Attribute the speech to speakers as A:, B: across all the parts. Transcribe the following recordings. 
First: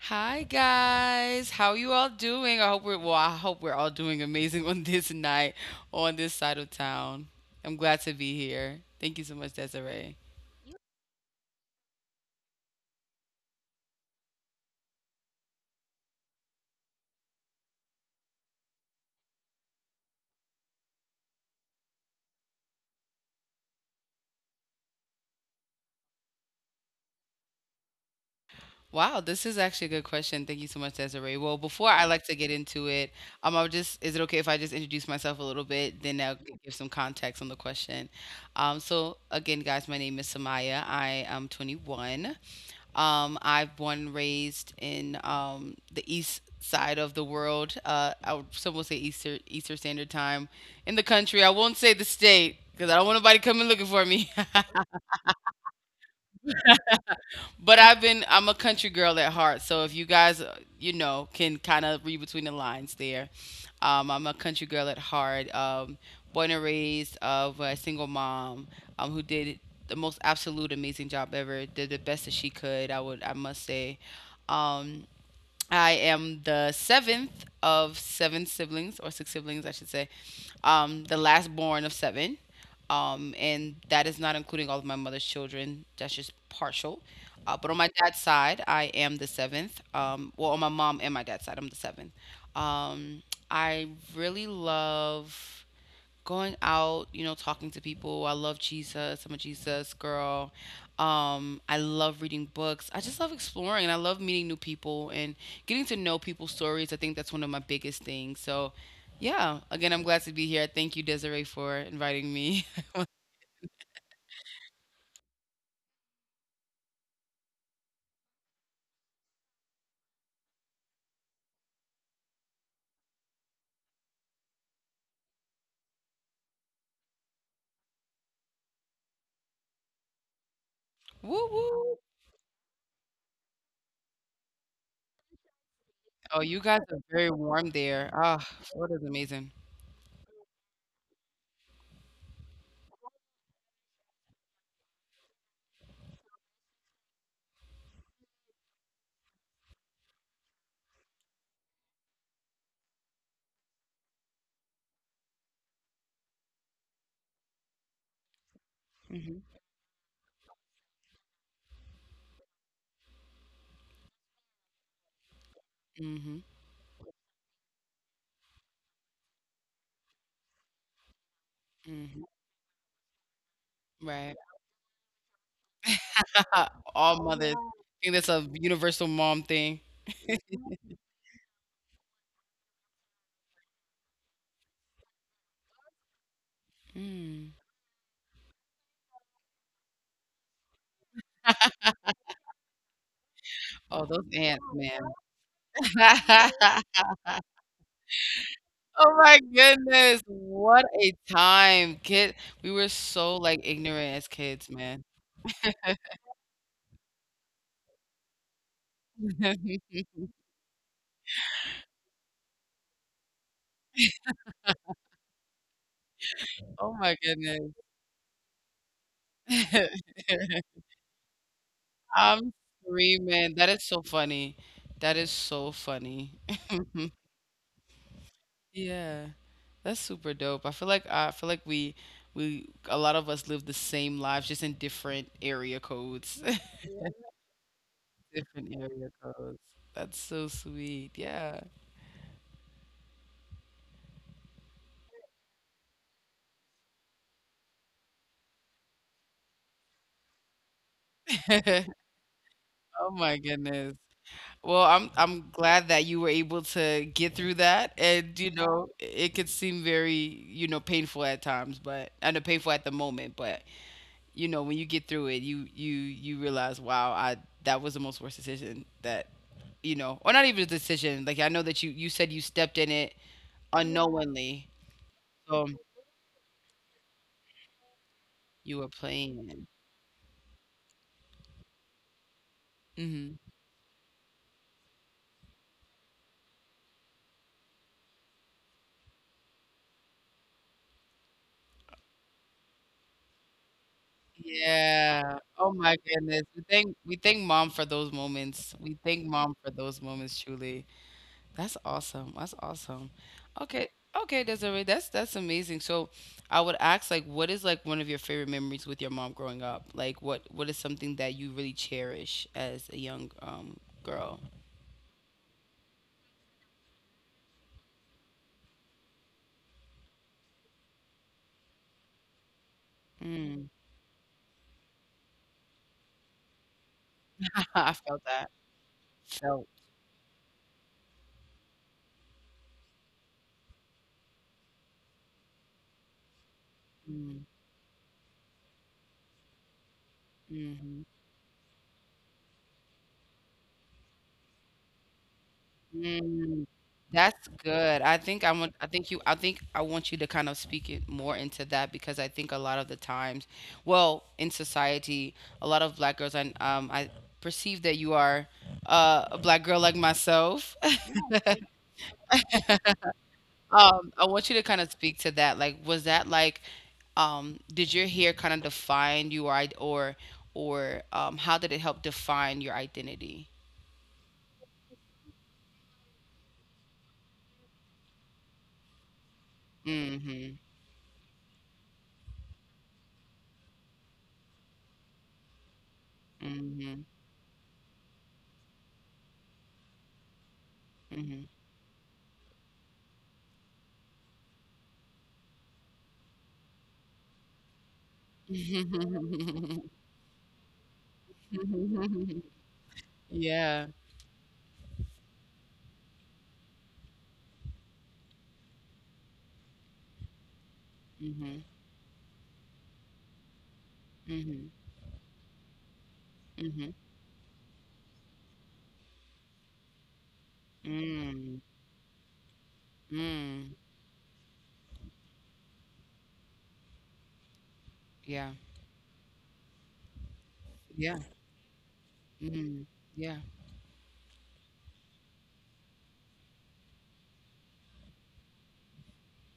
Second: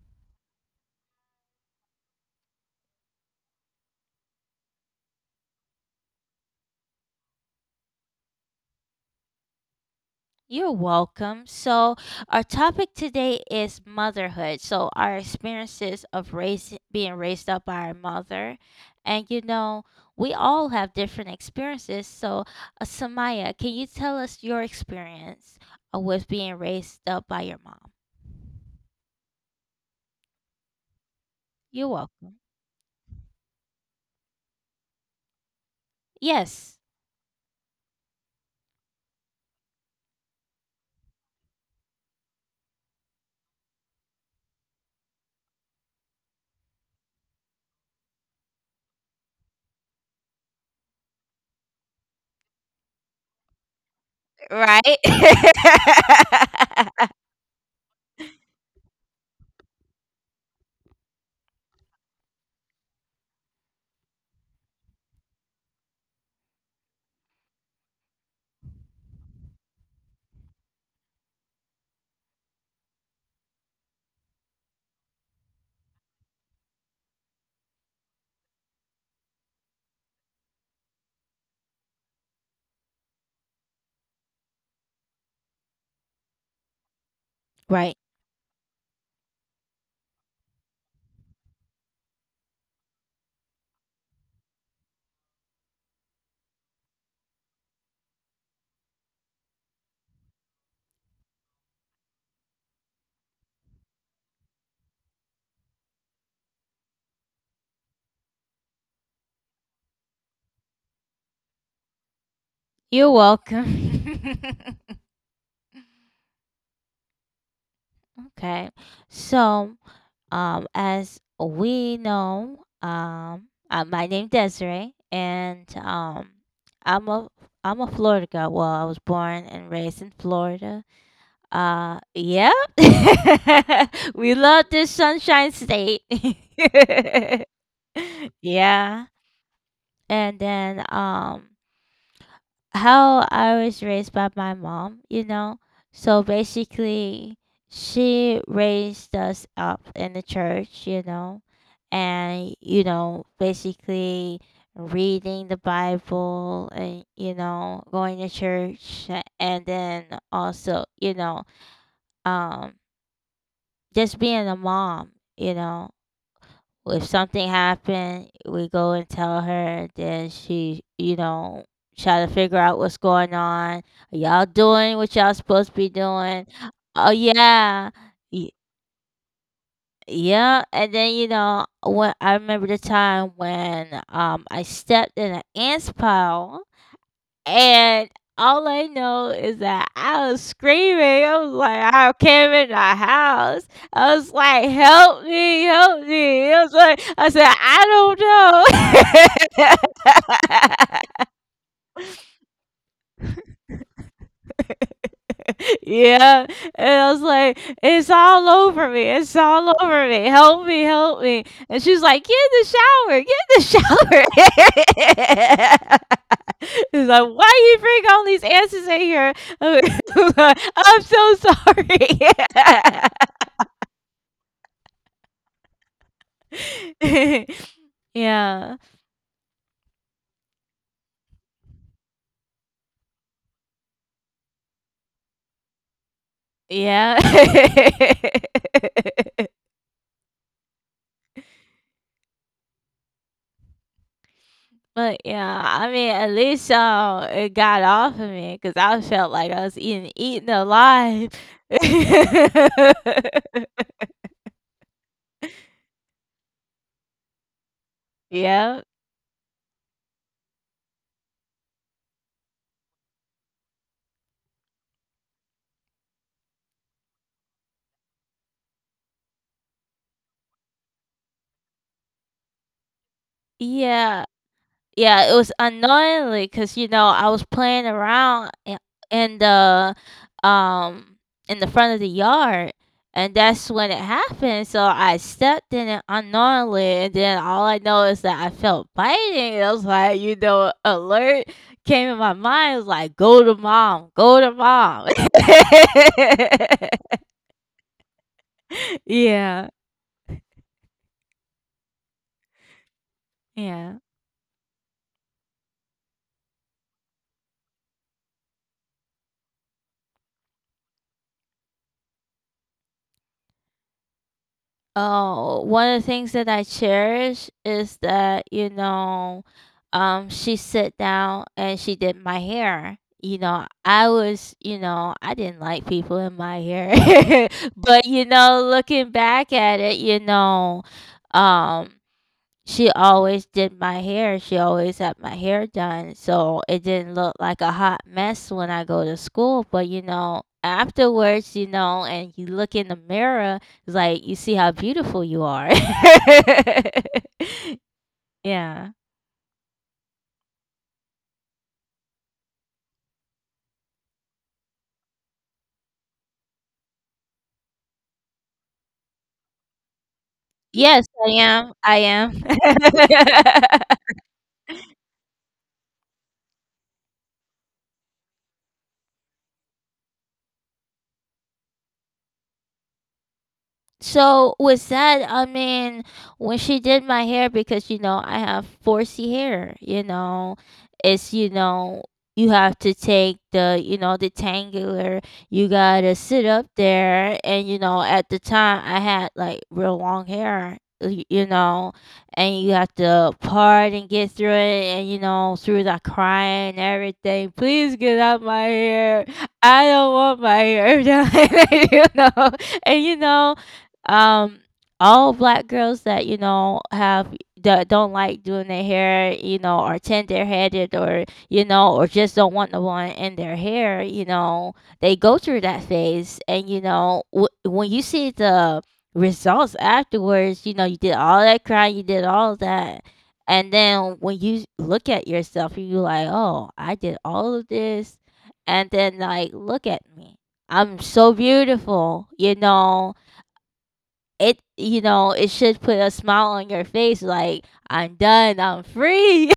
A: Hi guys, how you all doing? I hope we're well. I hope we're all doing amazing on this night on this side of town. I'm glad to be here. Thank you so much, Desiree.
B: You're welcome. So, our topic today is motherhood. So, our experiences of being raised up by our mother. And, you know, we all have different experiences. So, Samaya, can you tell us your experience with being raised up by your mom?
A: Wow, this is actually a good question. Thank you so much, Desiree. Well,
B: You're
A: before I like to
B: welcome.
A: get into it, I'll just is it okay if I just introduce myself a little bit, then give
B: Yes.
A: some context on the question. So again, guys, my name is Samaya. I am 21. I've born raised in the east side of the world. I would some will say Easter Eastern Standard Time in the country. I won't say the state because I don't want nobody coming looking for me.
B: Right?
A: but I've been I'm a country girl at heart. So if you guys you know, can kind of read between the lines there, I'm a country girl at heart. Born and raised of a single mom who did the most absolute amazing job ever. Did the best that she could. I must say. Um, I am the seventh of seven siblings, or six siblings, I should say. The last born of seven. And that is not including all of my mother's children. That's just partial. But on my
B: Right.
A: dad's side, I am the seventh. Well, on my mom and my dad's side, I'm the seventh. Um, I really love going out, you know, talking to people. I love Jesus. I'm a Jesus girl. I love reading books. I just love exploring, and I love meeting new people and getting to know people's stories. I think that's one of my biggest things. So, yeah, again, I'm glad to be here. Thank you, Desiree, for inviting me.
B: You're welcome. Okay. So, as we know, my name Desiree, and I'm a I'm a Florida girl. Well, I was born and raised in Florida.
A: Woo woo.
B: Yeah, we love this Sunshine State.
A: Oh, you guys are very warm there. Ah,
B: Yeah,
A: Florida's amazing.
B: and then how I was raised by my mom, you know. So basically, she raised us up in the church, you know, and you know, basically reading the Bible and you know, going to church
A: Mhm.
B: and then also, you know, um just being a mom, you know,
A: Mhm.
B: if something happened, we go and tell her. Then she, you know, try
A: Mhm.
B: to figure out what's going on. Are
A: Right.
B: y'all doing what y'all supposed to be doing? Oh
A: All mothers.
B: yeah,
A: I think that's
B: Y-
A: a universal mom thing.
B: yeah. And then you know, when I remember the time when I stepped in an ants pile
A: Mm.
B: and all I know is that I was screaming. I was like, I came in the house.
A: Oh,
B: I
A: those
B: was
A: ants,
B: like,
A: man.
B: help me, help me. I was like, I said,
A: Oh
B: I
A: my goodness, what
B: don't
A: a
B: know.
A: time. Kid, we were so, like, ignorant as kids, man.
B: Yeah. And I was like, it's all over me. It's all over me. Help me, help me. And she's like, get in the shower, get in the shower.
A: Oh
B: He's
A: my
B: like, why
A: goodness.
B: you bring all these answers in here? I'm so sorry.
A: I'm screaming. That is so funny. That is so funny.
B: Yeah.
A: Yeah, that's super dope. I feel like we a lot of us live the same lives just in different area codes.
B: Yeah.
A: Different area codes. That's so sweet. Yeah.
B: But yeah, I mean, at least it got off of me because I felt like I was eaten alive.
A: Oh my goodness. Well, I'm glad that you were able to get through that, and you
B: Yeah.
A: know, it could seem very, you know, painful at times, but and know painful at the moment, but you know, when you get through it, you realize, wow, I that was the most worst decision that, you know, or not even a decision. Like, I know that you said you stepped in it
B: Yeah.
A: unknowingly,
B: Yeah, it was
A: so
B: unknowingly because you know, I was playing around I
A: you were
B: in
A: playing.
B: the, um in the front of the yard, and
A: Hmm.
B: that's when it happened, so I stepped in it unknowingly, and then all I know is that I felt biting, I was like, you know, alert came in my mind, it was like, "Go to mom, go to mom."
A: Yeah. Oh my goodness. We thank mom for those moments. We thank mom
B: Yeah,
A: for those moments truly. That's awesome. That's awesome. Okay.
B: yeah.
A: Okay, Desiree, that's amazing. So, I would ask, like, what is like one of your favorite memories with your mom growing up? Like, what is something that you really cherish as a young girl?
B: Oh, one of the things that I cherish is that, you know, she sat down and she did my hair. You know,
A: Mm.
B: I was, you know, I didn't like people in my hair.
A: I
B: But,
A: felt
B: you
A: that.
B: know, looking back
A: Felt.
B: at it, you know, um, she always did my hair. She always had my hair done. So it didn't look like a hot mess when I go to school. But, you know,
A: Mm.
B: afterwards, you know, and you look in the mirror, it's like you see how beautiful you are.
A: Mm, that's good.
B: Yeah.
A: I think I want you to kind of speak it more into that, because I think a lot of the times, well, in society, a lot of black girls, and I perceive that you are a black girl like myself.
B: Yes, I am. I am.
A: I want you to kind of speak to that. Like, was that like, did your hair kind of define you, or or how did it help define your identity?
B: So with that, I mean, when she did my hair, because you know I have 4C hair, you know,
A: Mm-hmm.
B: it's you know you have to take the you know the tangular. You gotta sit up
A: Mm-hmm.
B: there, and you know at the time I had like real long hair, you know, and you have to part and get through it, and you know through the crying and everything. Please get out my hair.
A: Mm-hmm.
B: I don't want my hair down, you
A: Mhm.
B: know, and you know
A: Yeah.
B: um all black girls that you know have that don't like doing their hair you know or tender headed or
A: Mhm.
B: you know or just don't want the one in their hair you
A: Mhm.
B: know they go through that phase and you
A: Mhm.
B: know when you see the results afterwards you know you did all
A: Mm.
B: that crying you did all that
A: Mm.
B: and then when you look at yourself you like oh I did all of this
A: Yeah.
B: and then like look at me I'm
A: Yeah.
B: so beautiful
A: Mm. Yeah.
B: you know it should put a smile on your face like I'm done I'm free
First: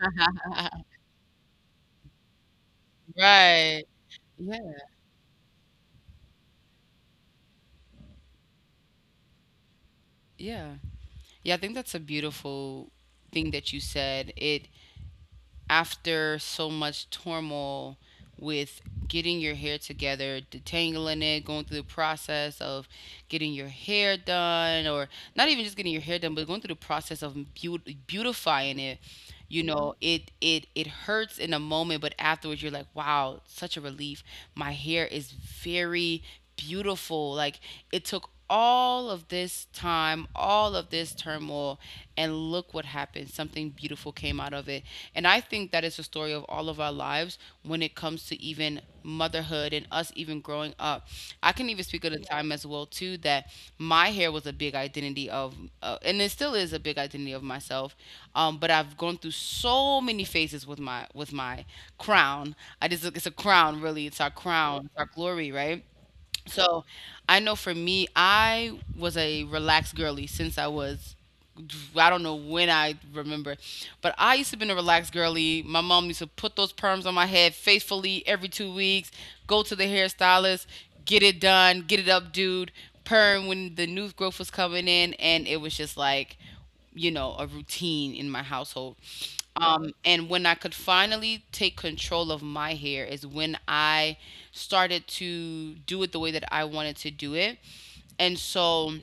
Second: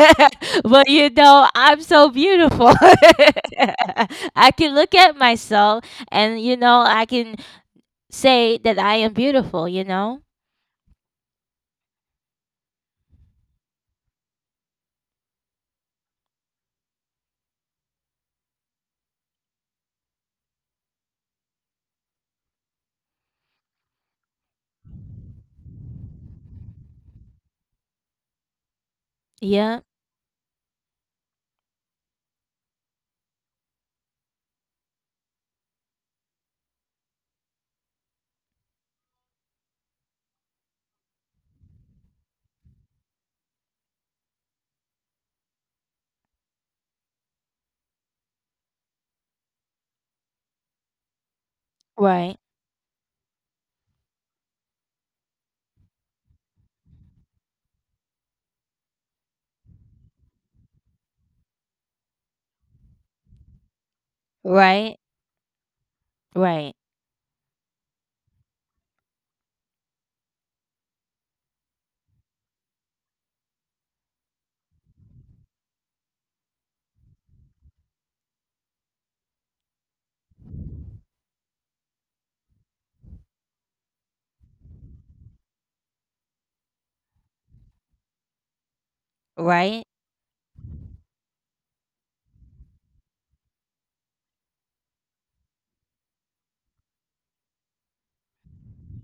B: but you know I'm so beautiful
A: Right.
B: I
A: Yeah.
B: can
A: Yeah.
B: look at myself and you know I can say that I am beautiful you know
A: Yeah. I think that's a beautiful thing that you said. It, after so much turmoil with getting your hair together, detangling it, going through the process of getting your hair done, or not even just getting your hair done, but going through the process of beautifying it. You
B: yeah
A: know, it hurts in a moment, but afterwards you're like, wow, such a relief. My hair is very beautiful. Like, it took all of this time, all of this turmoil, and look what happened. Something beautiful came out of it. And I think that it's a story of all of our lives when it comes to even motherhood and us even growing up. I can even speak of the
B: right
A: time as well too that my hair was a big identity of, and it still is a big identity of myself. But I've gone through so many phases with my crown. I just it's a crown really. It's our crown,
B: right
A: it's our glory, right?
B: right
A: So I know for me, I was a relaxed girly since I was. I don't know when I remember, but I used to be a relaxed girly. My mom used to put those perms on my head faithfully every 2 weeks, go to the hairstylist, get it done, get it up, dude, perm when the new growth was coming in. And it was just like, you know, a routine in my household.
B: right.
A: And when I could finally take control of my hair is when I started to do it the way that I wanted to do it. And so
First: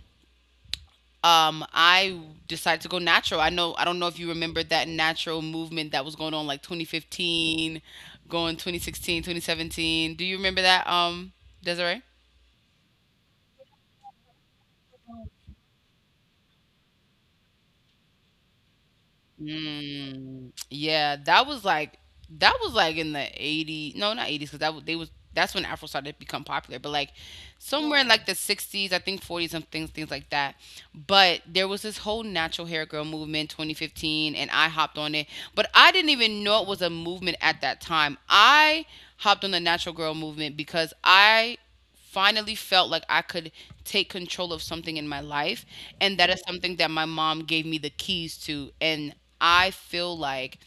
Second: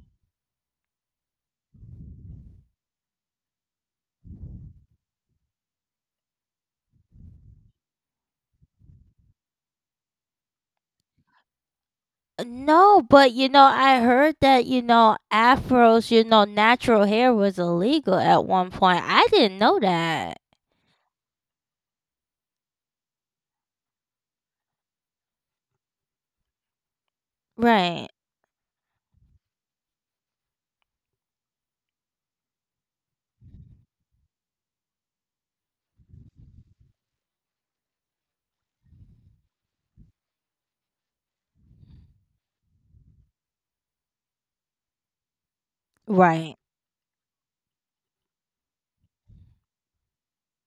A: I decided to go natural. I know, I don't know if you remember that natural movement that was going on like 2015, going 2016, 2017. Do you remember that, Desiree?
B: No but you know I heard that you know afros you know natural hair was illegal at one point I didn't know that
A: Mm, yeah, that was like in the 80, no, not 80s, because that was they was that's when Afro started to become popular, but like somewhere in,
B: right
A: yeah, like the 60s, I think 40s and things like that. But there was this whole natural hair girl movement 2015 and I hopped on it, but I didn't even know it was a movement at that time. I hopped on the natural girl movement because I finally felt like I could take control of something in my life. And that is
B: right.
A: something that my mom gave me the keys to. And I feel like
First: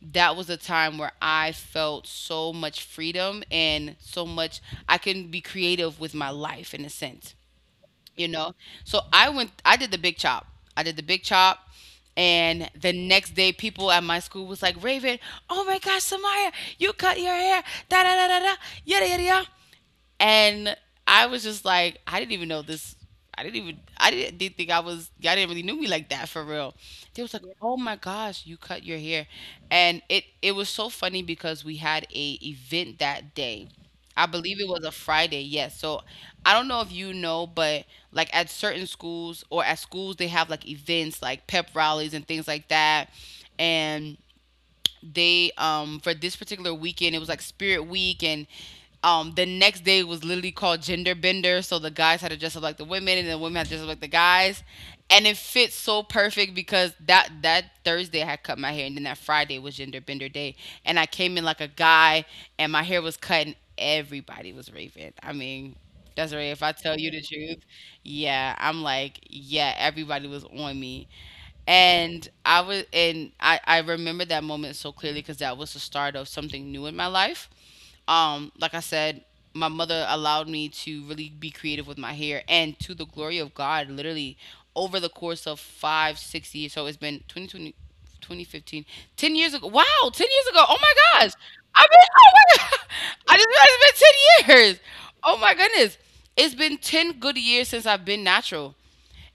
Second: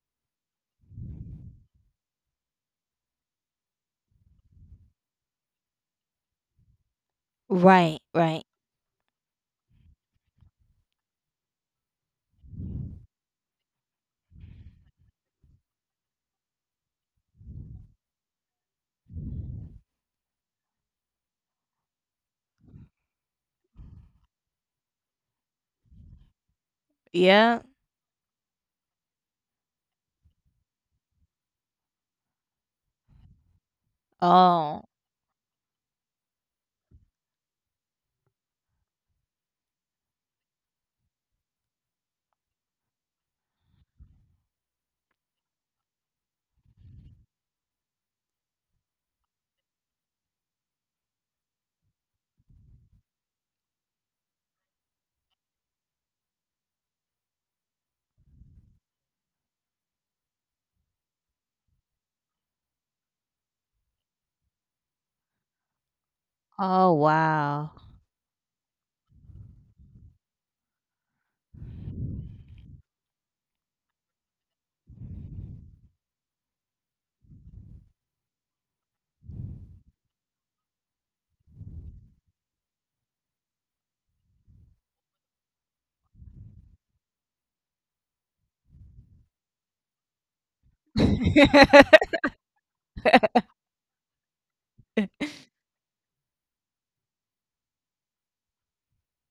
A: that was a time where I felt so much freedom and so much I can be creative with my life in a sense,
B: Right,
A: you
B: right.
A: know? So I did the big chop. I did the big chop. And the next day, people at my school was like, Raven, oh my gosh, Samaya, you cut your hair, da da da da da, yada yada yada. And I was just like, I didn't even know this. I didn't even. I didn't think I was. Y'all didn't really knew me like that for real. They was like, yeah,
B: Yeah.
A: oh my gosh, you cut your hair, and it was so funny because we had a event that day. I believe it was
B: Oh.
A: a Friday, yes. So I don't know if you know, but like at certain schools, they have like events like pep rallies and things like that. And they, for this particular weekend, it was like Spirit Week. And the next day was literally called gender bender. So the guys had to dress up like the women, and the women had to dress up like the guys. And it fits so perfect because that Thursday I had cut my hair, and then that Friday was gender bender day, and I came in like a guy, and my hair was cut, and everybody was raving. I mean, Desiree, if I
B: Oh
A: tell you the truth,
B: wow.
A: yeah, I'm like, yeah, everybody was on me. And I was and I remember that moment so clearly, because that was the start of something new in my life. Like I said, my mother allowed me to really be creative with my hair, and to the glory of God, literally, over the course of five, 6 years. So it's been 20, 2015, 10 years ago. Wow, 10 years ago. Oh my gosh. I mean, oh my God. I just realized it's been 10 years. Oh my goodness. It's been 10 good years since I've been natural,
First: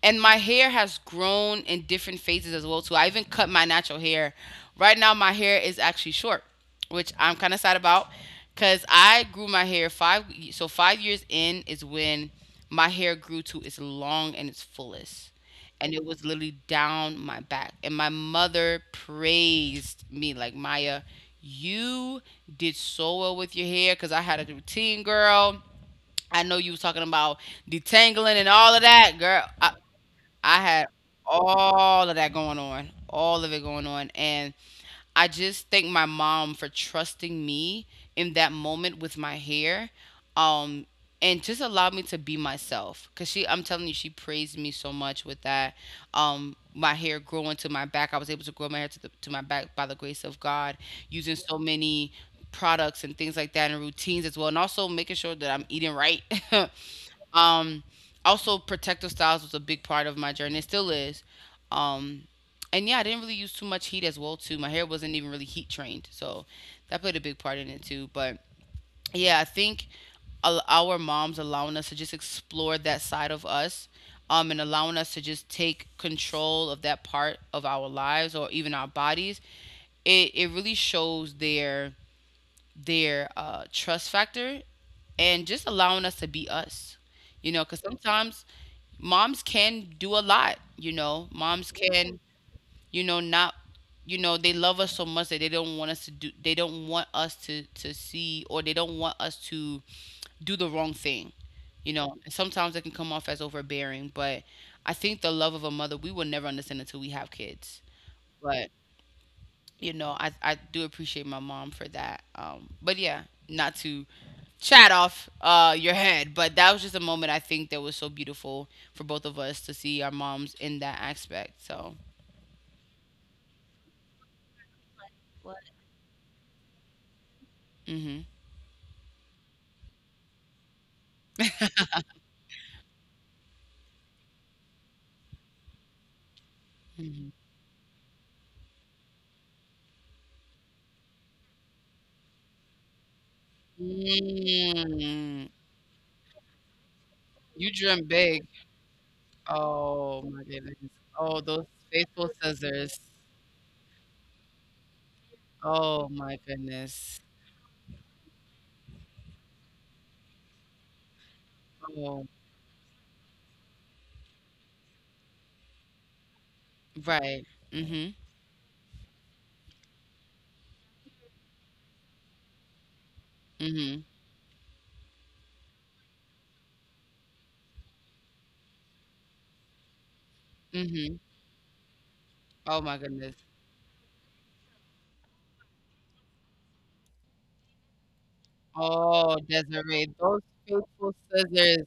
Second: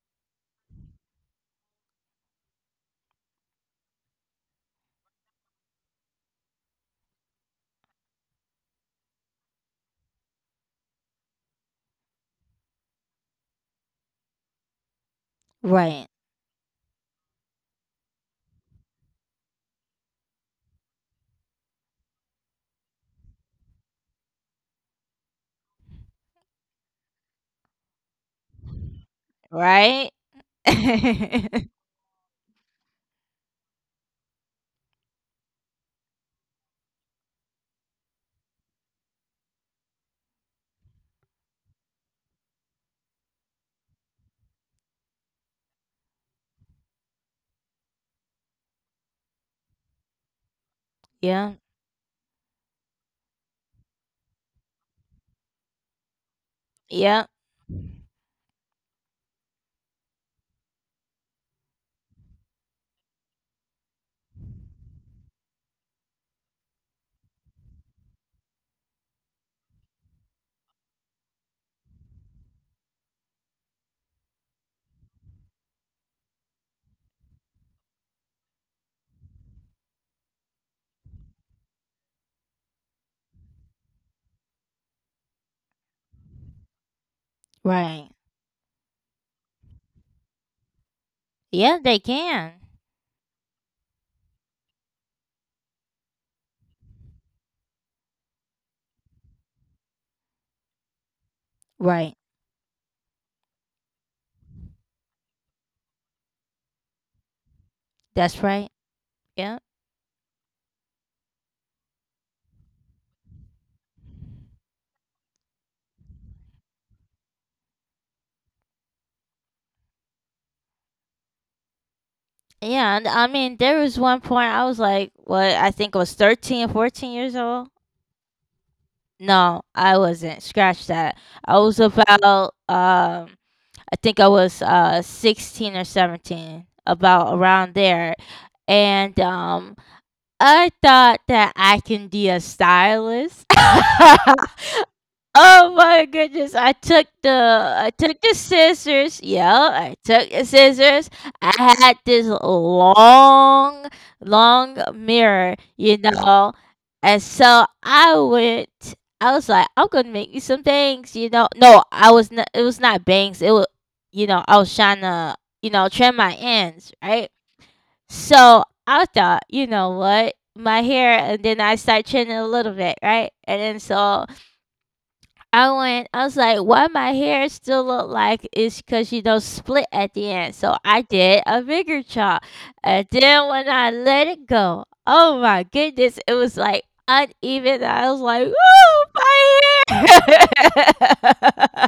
A: and my hair has grown in different phases as well too. I even cut my natural hair. Right now my hair is actually short, which I'm kind of sad about, cuz I grew my hair 5, so 5 years in is when my hair grew to its long and its fullest. And it
B: Right.
A: was literally down my back. And my mother praised me like, Maya, you did so well with your hair, because I had a routine, girl. I know you was talking about detangling and all of that, girl. I,
B: Right?
A: I had all of that going on, all of it going on. And I just thank my mom for trusting me in that moment with my hair. Um, and just allowed me to be myself. Cause she, I'm telling you, she praised me so much with that. My hair growing to my back, I was able to grow my hair to my back by the grace of God, using
B: Yeah.
A: so many products and things like that and routines as well and also making sure that I'm eating right.
B: Yeah.
A: Um, also, protective styles was a big part of my journey. It still is. Um, and yeah, I didn't really use too much heat as well too. My hair wasn't even really heat trained, so that played a big part in it too. But yeah, I think our moms allowing us to just explore that side of us, and allowing us to just take control of that part of our lives or even our bodies. It really shows their trust factor and just allowing us to be us, because
B: Right.
A: sometimes moms can do a lot, you know. Moms
B: Yeah, they
A: can,
B: can.
A: not they love us so much that they don't want us to see, or they don't want us to do the wrong thing. You
B: Right.
A: know, sometimes it can come off as overbearing, but I think the love of a mother we will never understand until we have kids.
B: That's
A: But
B: right. Yeah.
A: you know, I do appreciate my mom for that. But yeah, not to chat off your head. But that was just a moment I think that was so beautiful for both of us to see our moms in that aspect. So,
B: Yeah. And I mean, there was one point I was like, what? I think I was 13, 14 years old.
A: mm-hmm.
B: No, I wasn't. Scratch that. I was about, I think I was 16 or 17,
A: hmm
B: about around there. And I thought that I can be a stylist.
A: Mm.
B: Oh my goodness! I took the
A: You
B: I
A: dream
B: took the
A: big.
B: scissors. Yeah, I
A: Oh
B: took
A: my
B: the
A: goodness.
B: scissors.
A: Oh, those
B: I had this
A: faithful scissors.
B: long mirror, you
A: Oh my
B: know, and
A: goodness.
B: so I went. I was like, I'm gonna make you some bangs, you know. No, I
A: Oh,
B: was not. It was not bangs. It was, you know, I was trying to, you know, trim my ends, right?
A: right. Mm
B: So I thought, you know what? My hair, and then I started thinning a little bit, right? And
A: Mhm. Mm
B: then
A: Mhm.
B: so I went, I was like, why my hair still look like it's because you know split at the end. So
A: Mm
B: I
A: Mhm.
B: did a bigger chop.
A: Oh my
B: And
A: goodness.
B: then when I let it go, oh my goodness, it was like uneven. I was like,
A: Oh,
B: oh my
A: Desiree, those faithful
B: hair.
A: scissors.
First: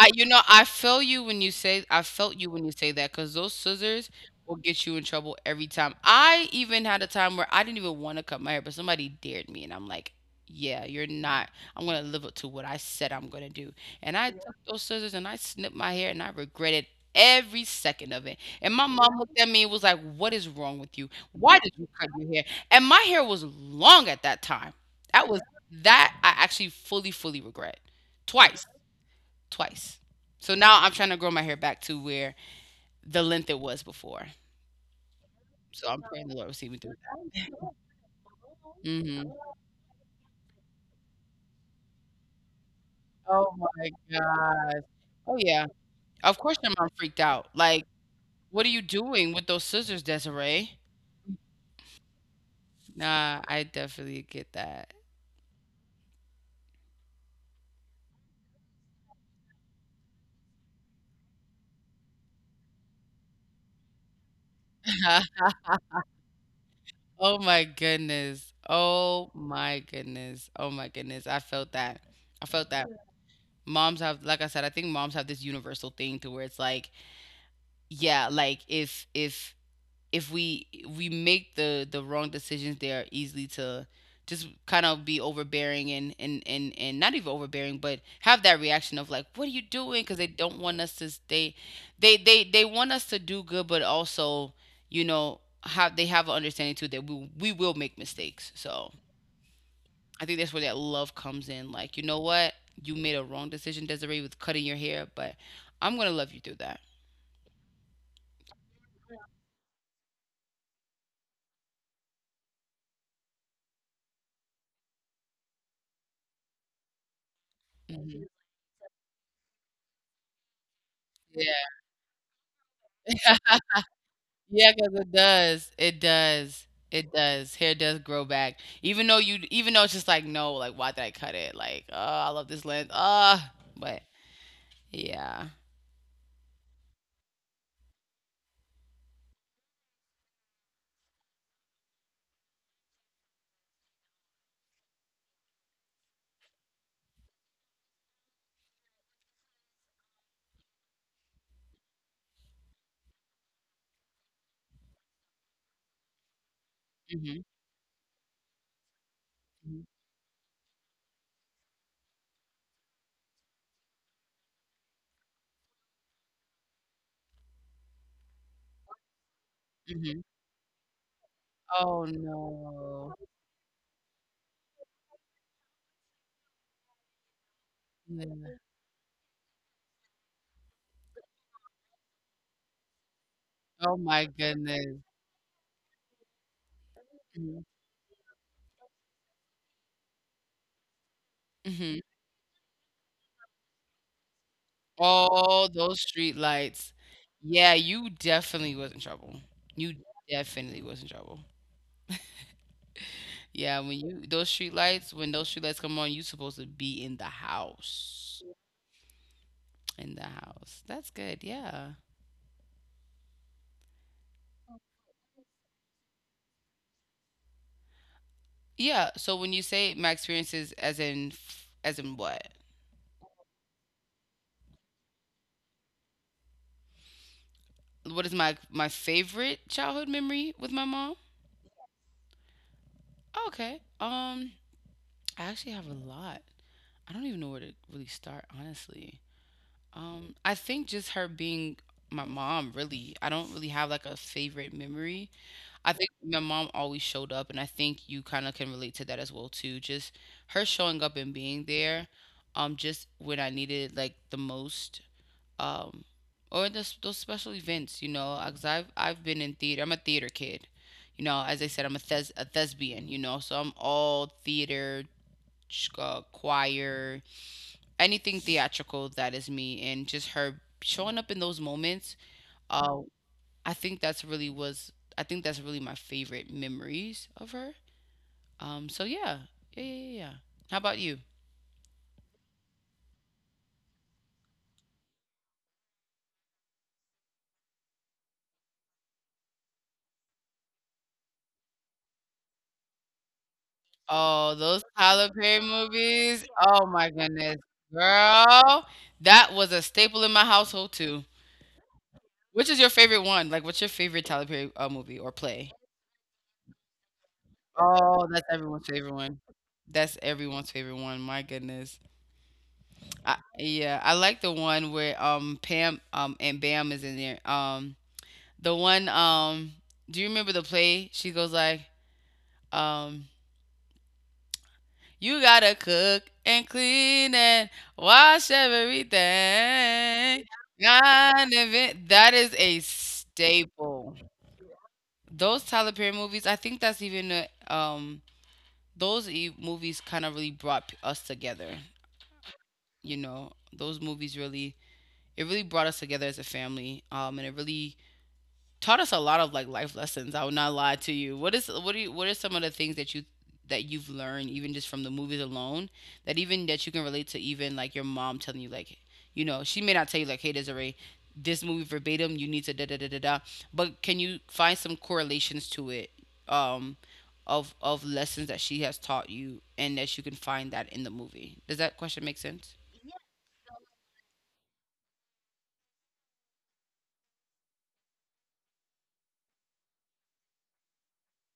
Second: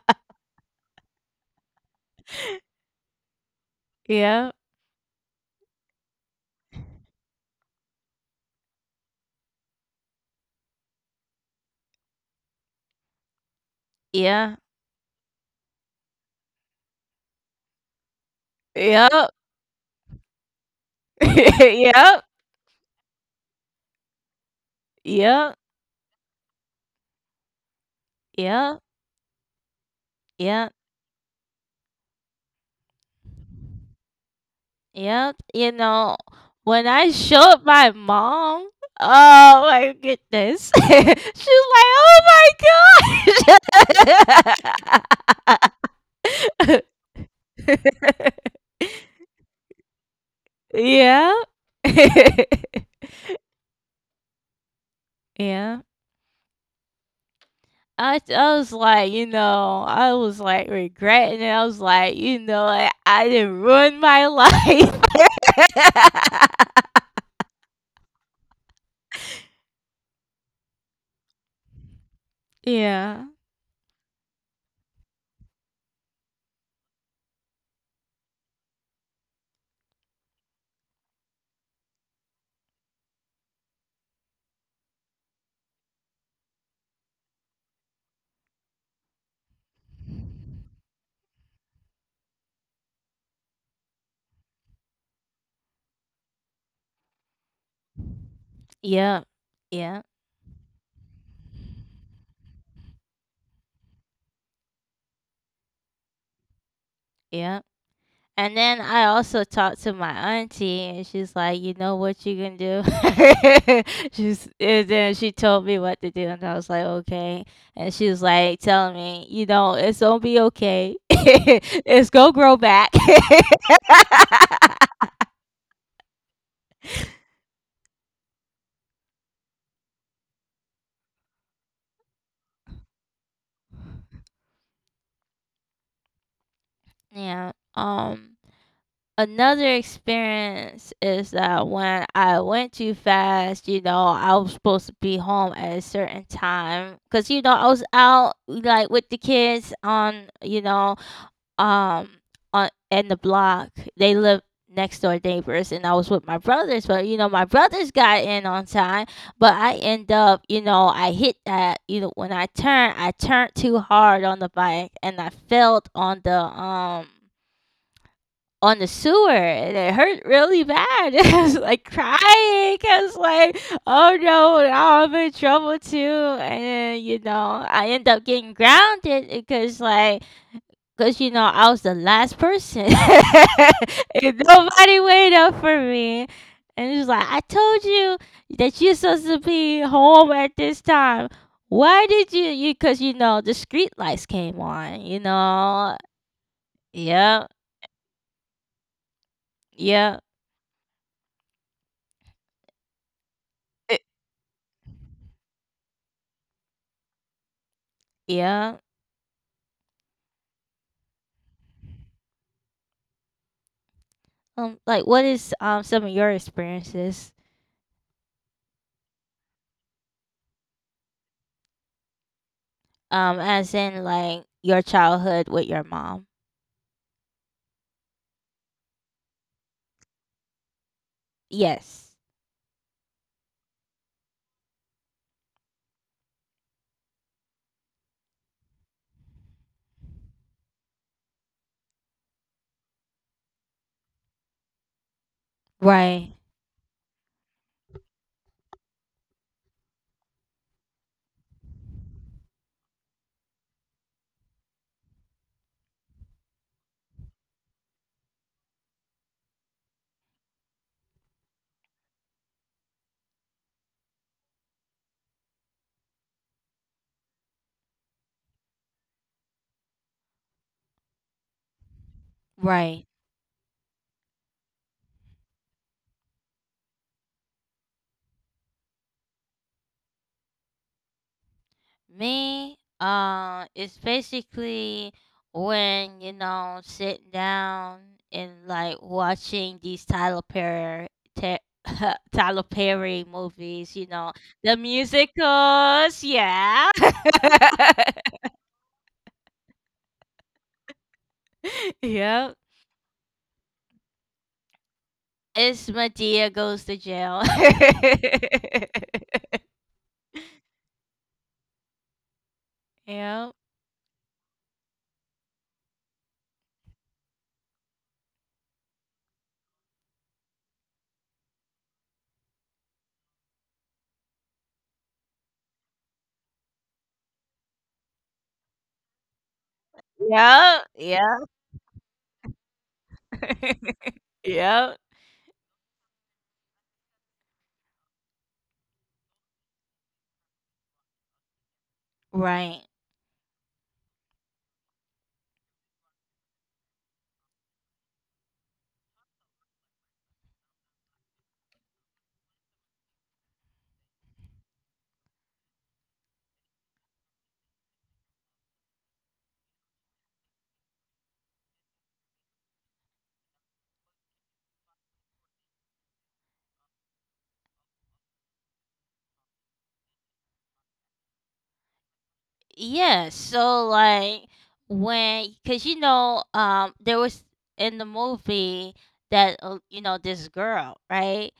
A: you know, I feel you when you say I felt you when you say that, because those scissors
B: Yeah,
A: will get you in trouble every time. I even had a time where I didn't even wanna cut my hair, but somebody dared me, and I'm like, "Yeah, you're not I'm gonna live up to what I said I'm gonna do." And I Yeah.
B: yeah,
A: took those scissors and I snipped my hair, and I regretted every second of it. And my Yeah. mom
B: yep,
A: looked at me and was like, "What is wrong with you? Why did you cut
B: yep,
A: your hair?" And my hair was long at that time. That was
B: yep,
A: Yeah. that I actually fully, fully regret. Twice
B: yep,
A: twice. So
B: yep.
A: now I'm trying to grow my hair back to where the length it was before.
B: Yep, you
A: So I'm
B: know,
A: praying the Lord will see me
B: when
A: through
B: I
A: that.
B: showed my mom,
A: Mhm.
B: oh my goodness, she was like, "Oh
A: Oh my gosh. Oh
B: my
A: yeah. Of course your mom freaked out. Like, what are you
B: gosh!"
A: doing with those scissors, Desiree?
B: Yeah,
A: Nah, I definitely get that.
B: yeah. I was like, you know, I was like regretting it. I was like, you know, I didn't ruin my life.
A: Oh my goodness. Oh my goodness. Oh my goodness. I felt that. I felt that.
B: Yeah,
A: Moms have, like I said, I think moms have this universal thing to where it's like, yeah, like if we we make the wrong decisions, they are easily to just kind of be overbearing and not even overbearing, but have that reaction of like, what are you doing, because they don't want us to stay, they want us to do good, but also you know, have, they have an understanding too that we will make mistakes. So
B: yeah, yeah,
A: I think that's where that love comes in. Like, you know what, you made a wrong decision, Desiree, with cutting your hair, but I'm gonna love you through that.
B: yeah. And then I also talked to my auntie, and she's like, "You know what you can do?" She's And then she told me what to do, and I was like, "Okay." And she was
A: Mhm.
B: like telling me, "You know, it's gonna be okay. It's gonna grow back."
A: Yeah, cause it does. It does. It does. Hair does grow back. Even though it's just like, "No, like, why did I cut it?" Like, "Oh, I love this length. Ah, but yeah."
B: Yeah. Another experience is that when I went too fast, you know, I was supposed to be home at a certain time because you know I was out like with the kids on, you know, um on in the block. They live next door neighbors and I was with my brothers, but you know,
A: Mhm.
B: my brothers got in on time, but I
A: Mhm.
B: end up, you know, I hit that, you know, I turned too hard on the bike and I felt on the sewer and it hurt
A: Mhm.
B: really bad. I was like
A: Oh,
B: crying. I
A: no.
B: was like, oh no, now I'm in trouble too. And you know, I end up getting
A: Yeah.
B: grounded because you know, I was the last person.
A: Oh my
B: And
A: goodness.
B: nobody waited up for me. And she's like, I
A: Mhm.
B: told you that you're supposed to be home at this time.
A: Mhm.
B: Why did you? You Because, you know, the street lights came on, you
A: Oh,
B: know?
A: those streetlights.
B: Yeah,
A: Yeah, you definitely was in trouble. You
B: yeah,
A: definitely was in trouble. Yeah, when
B: It,
A: you those streetlights when those streetlights come on, you supposed to be in the house.
B: yeah.
A: In the house. That's good. Yeah.
B: Like, what is some of your experiences?
A: Yeah. So when you say my experiences, as in what?
B: As in, like, your childhood with your mom?
A: What is my favorite childhood memory with my mom?
B: Yes.
A: Oh, okay. I actually have a lot. I don't even know where to really start, honestly. I think just her being my mom, really. I don't really have like a favorite memory. I think
B: Right,
A: my mom always showed up, and I think you kind of can relate to that as well too. Just her showing up and being there, just when I needed it, like the most, um, or those special events, you know, because I've been in theater. I'm a theater kid, you know. As I said, I'm a thespian, you know, so I'm all theater, choir, anything theatrical, that is me, and just her showing up in those moments. uh.
B: right.
A: I think that's really was I think that's really my favorite memories of her. So yeah, yeah. How about you?
B: Me, it's basically when you know sitting down and like watching these te- Tyler Perry movies. You know
A: Oh,
B: the
A: those Tyler Perry
B: musicals.
A: movies. Oh
B: Yeah,
A: my goodness, girl, that was a staple in my household too.
B: yep.
A: Which is your favorite one? Like, what's your favorite Tyler Perry movie or play?
B: It's Medea goes to jail.
A: Oh, that's everyone's favorite one. That's everyone's favorite one. My goodness.
B: Yep,
A: Yeah, I like the one where Pam and Bam is in there. The one, do you remember the play? She goes like, um, you gotta cook and clean and wash everything.
B: yep, yep,
A: That is a staple.
B: yep.
A: Those Tyler Perry movies, I think that's even a, movies kind of really us together.
B: Right.
A: You know, those movies really, it really brought us together as a family. And it really taught us a lot of like life lessons. I will not lie to you. What is what do you What are some of the things that you've learned even just from the movies alone, that even that you can relate to, even like your mom telling you, like, you know, she may not tell you like, hey Desiree, this movie verbatim, you need to da da da da da, but can you find some correlations to it? Um, of lessons that she has taught you and that you can find that in the movie. Does that question make sense?
B: Yeah, so like when cuz you know there was in the movie that you know this girl, right?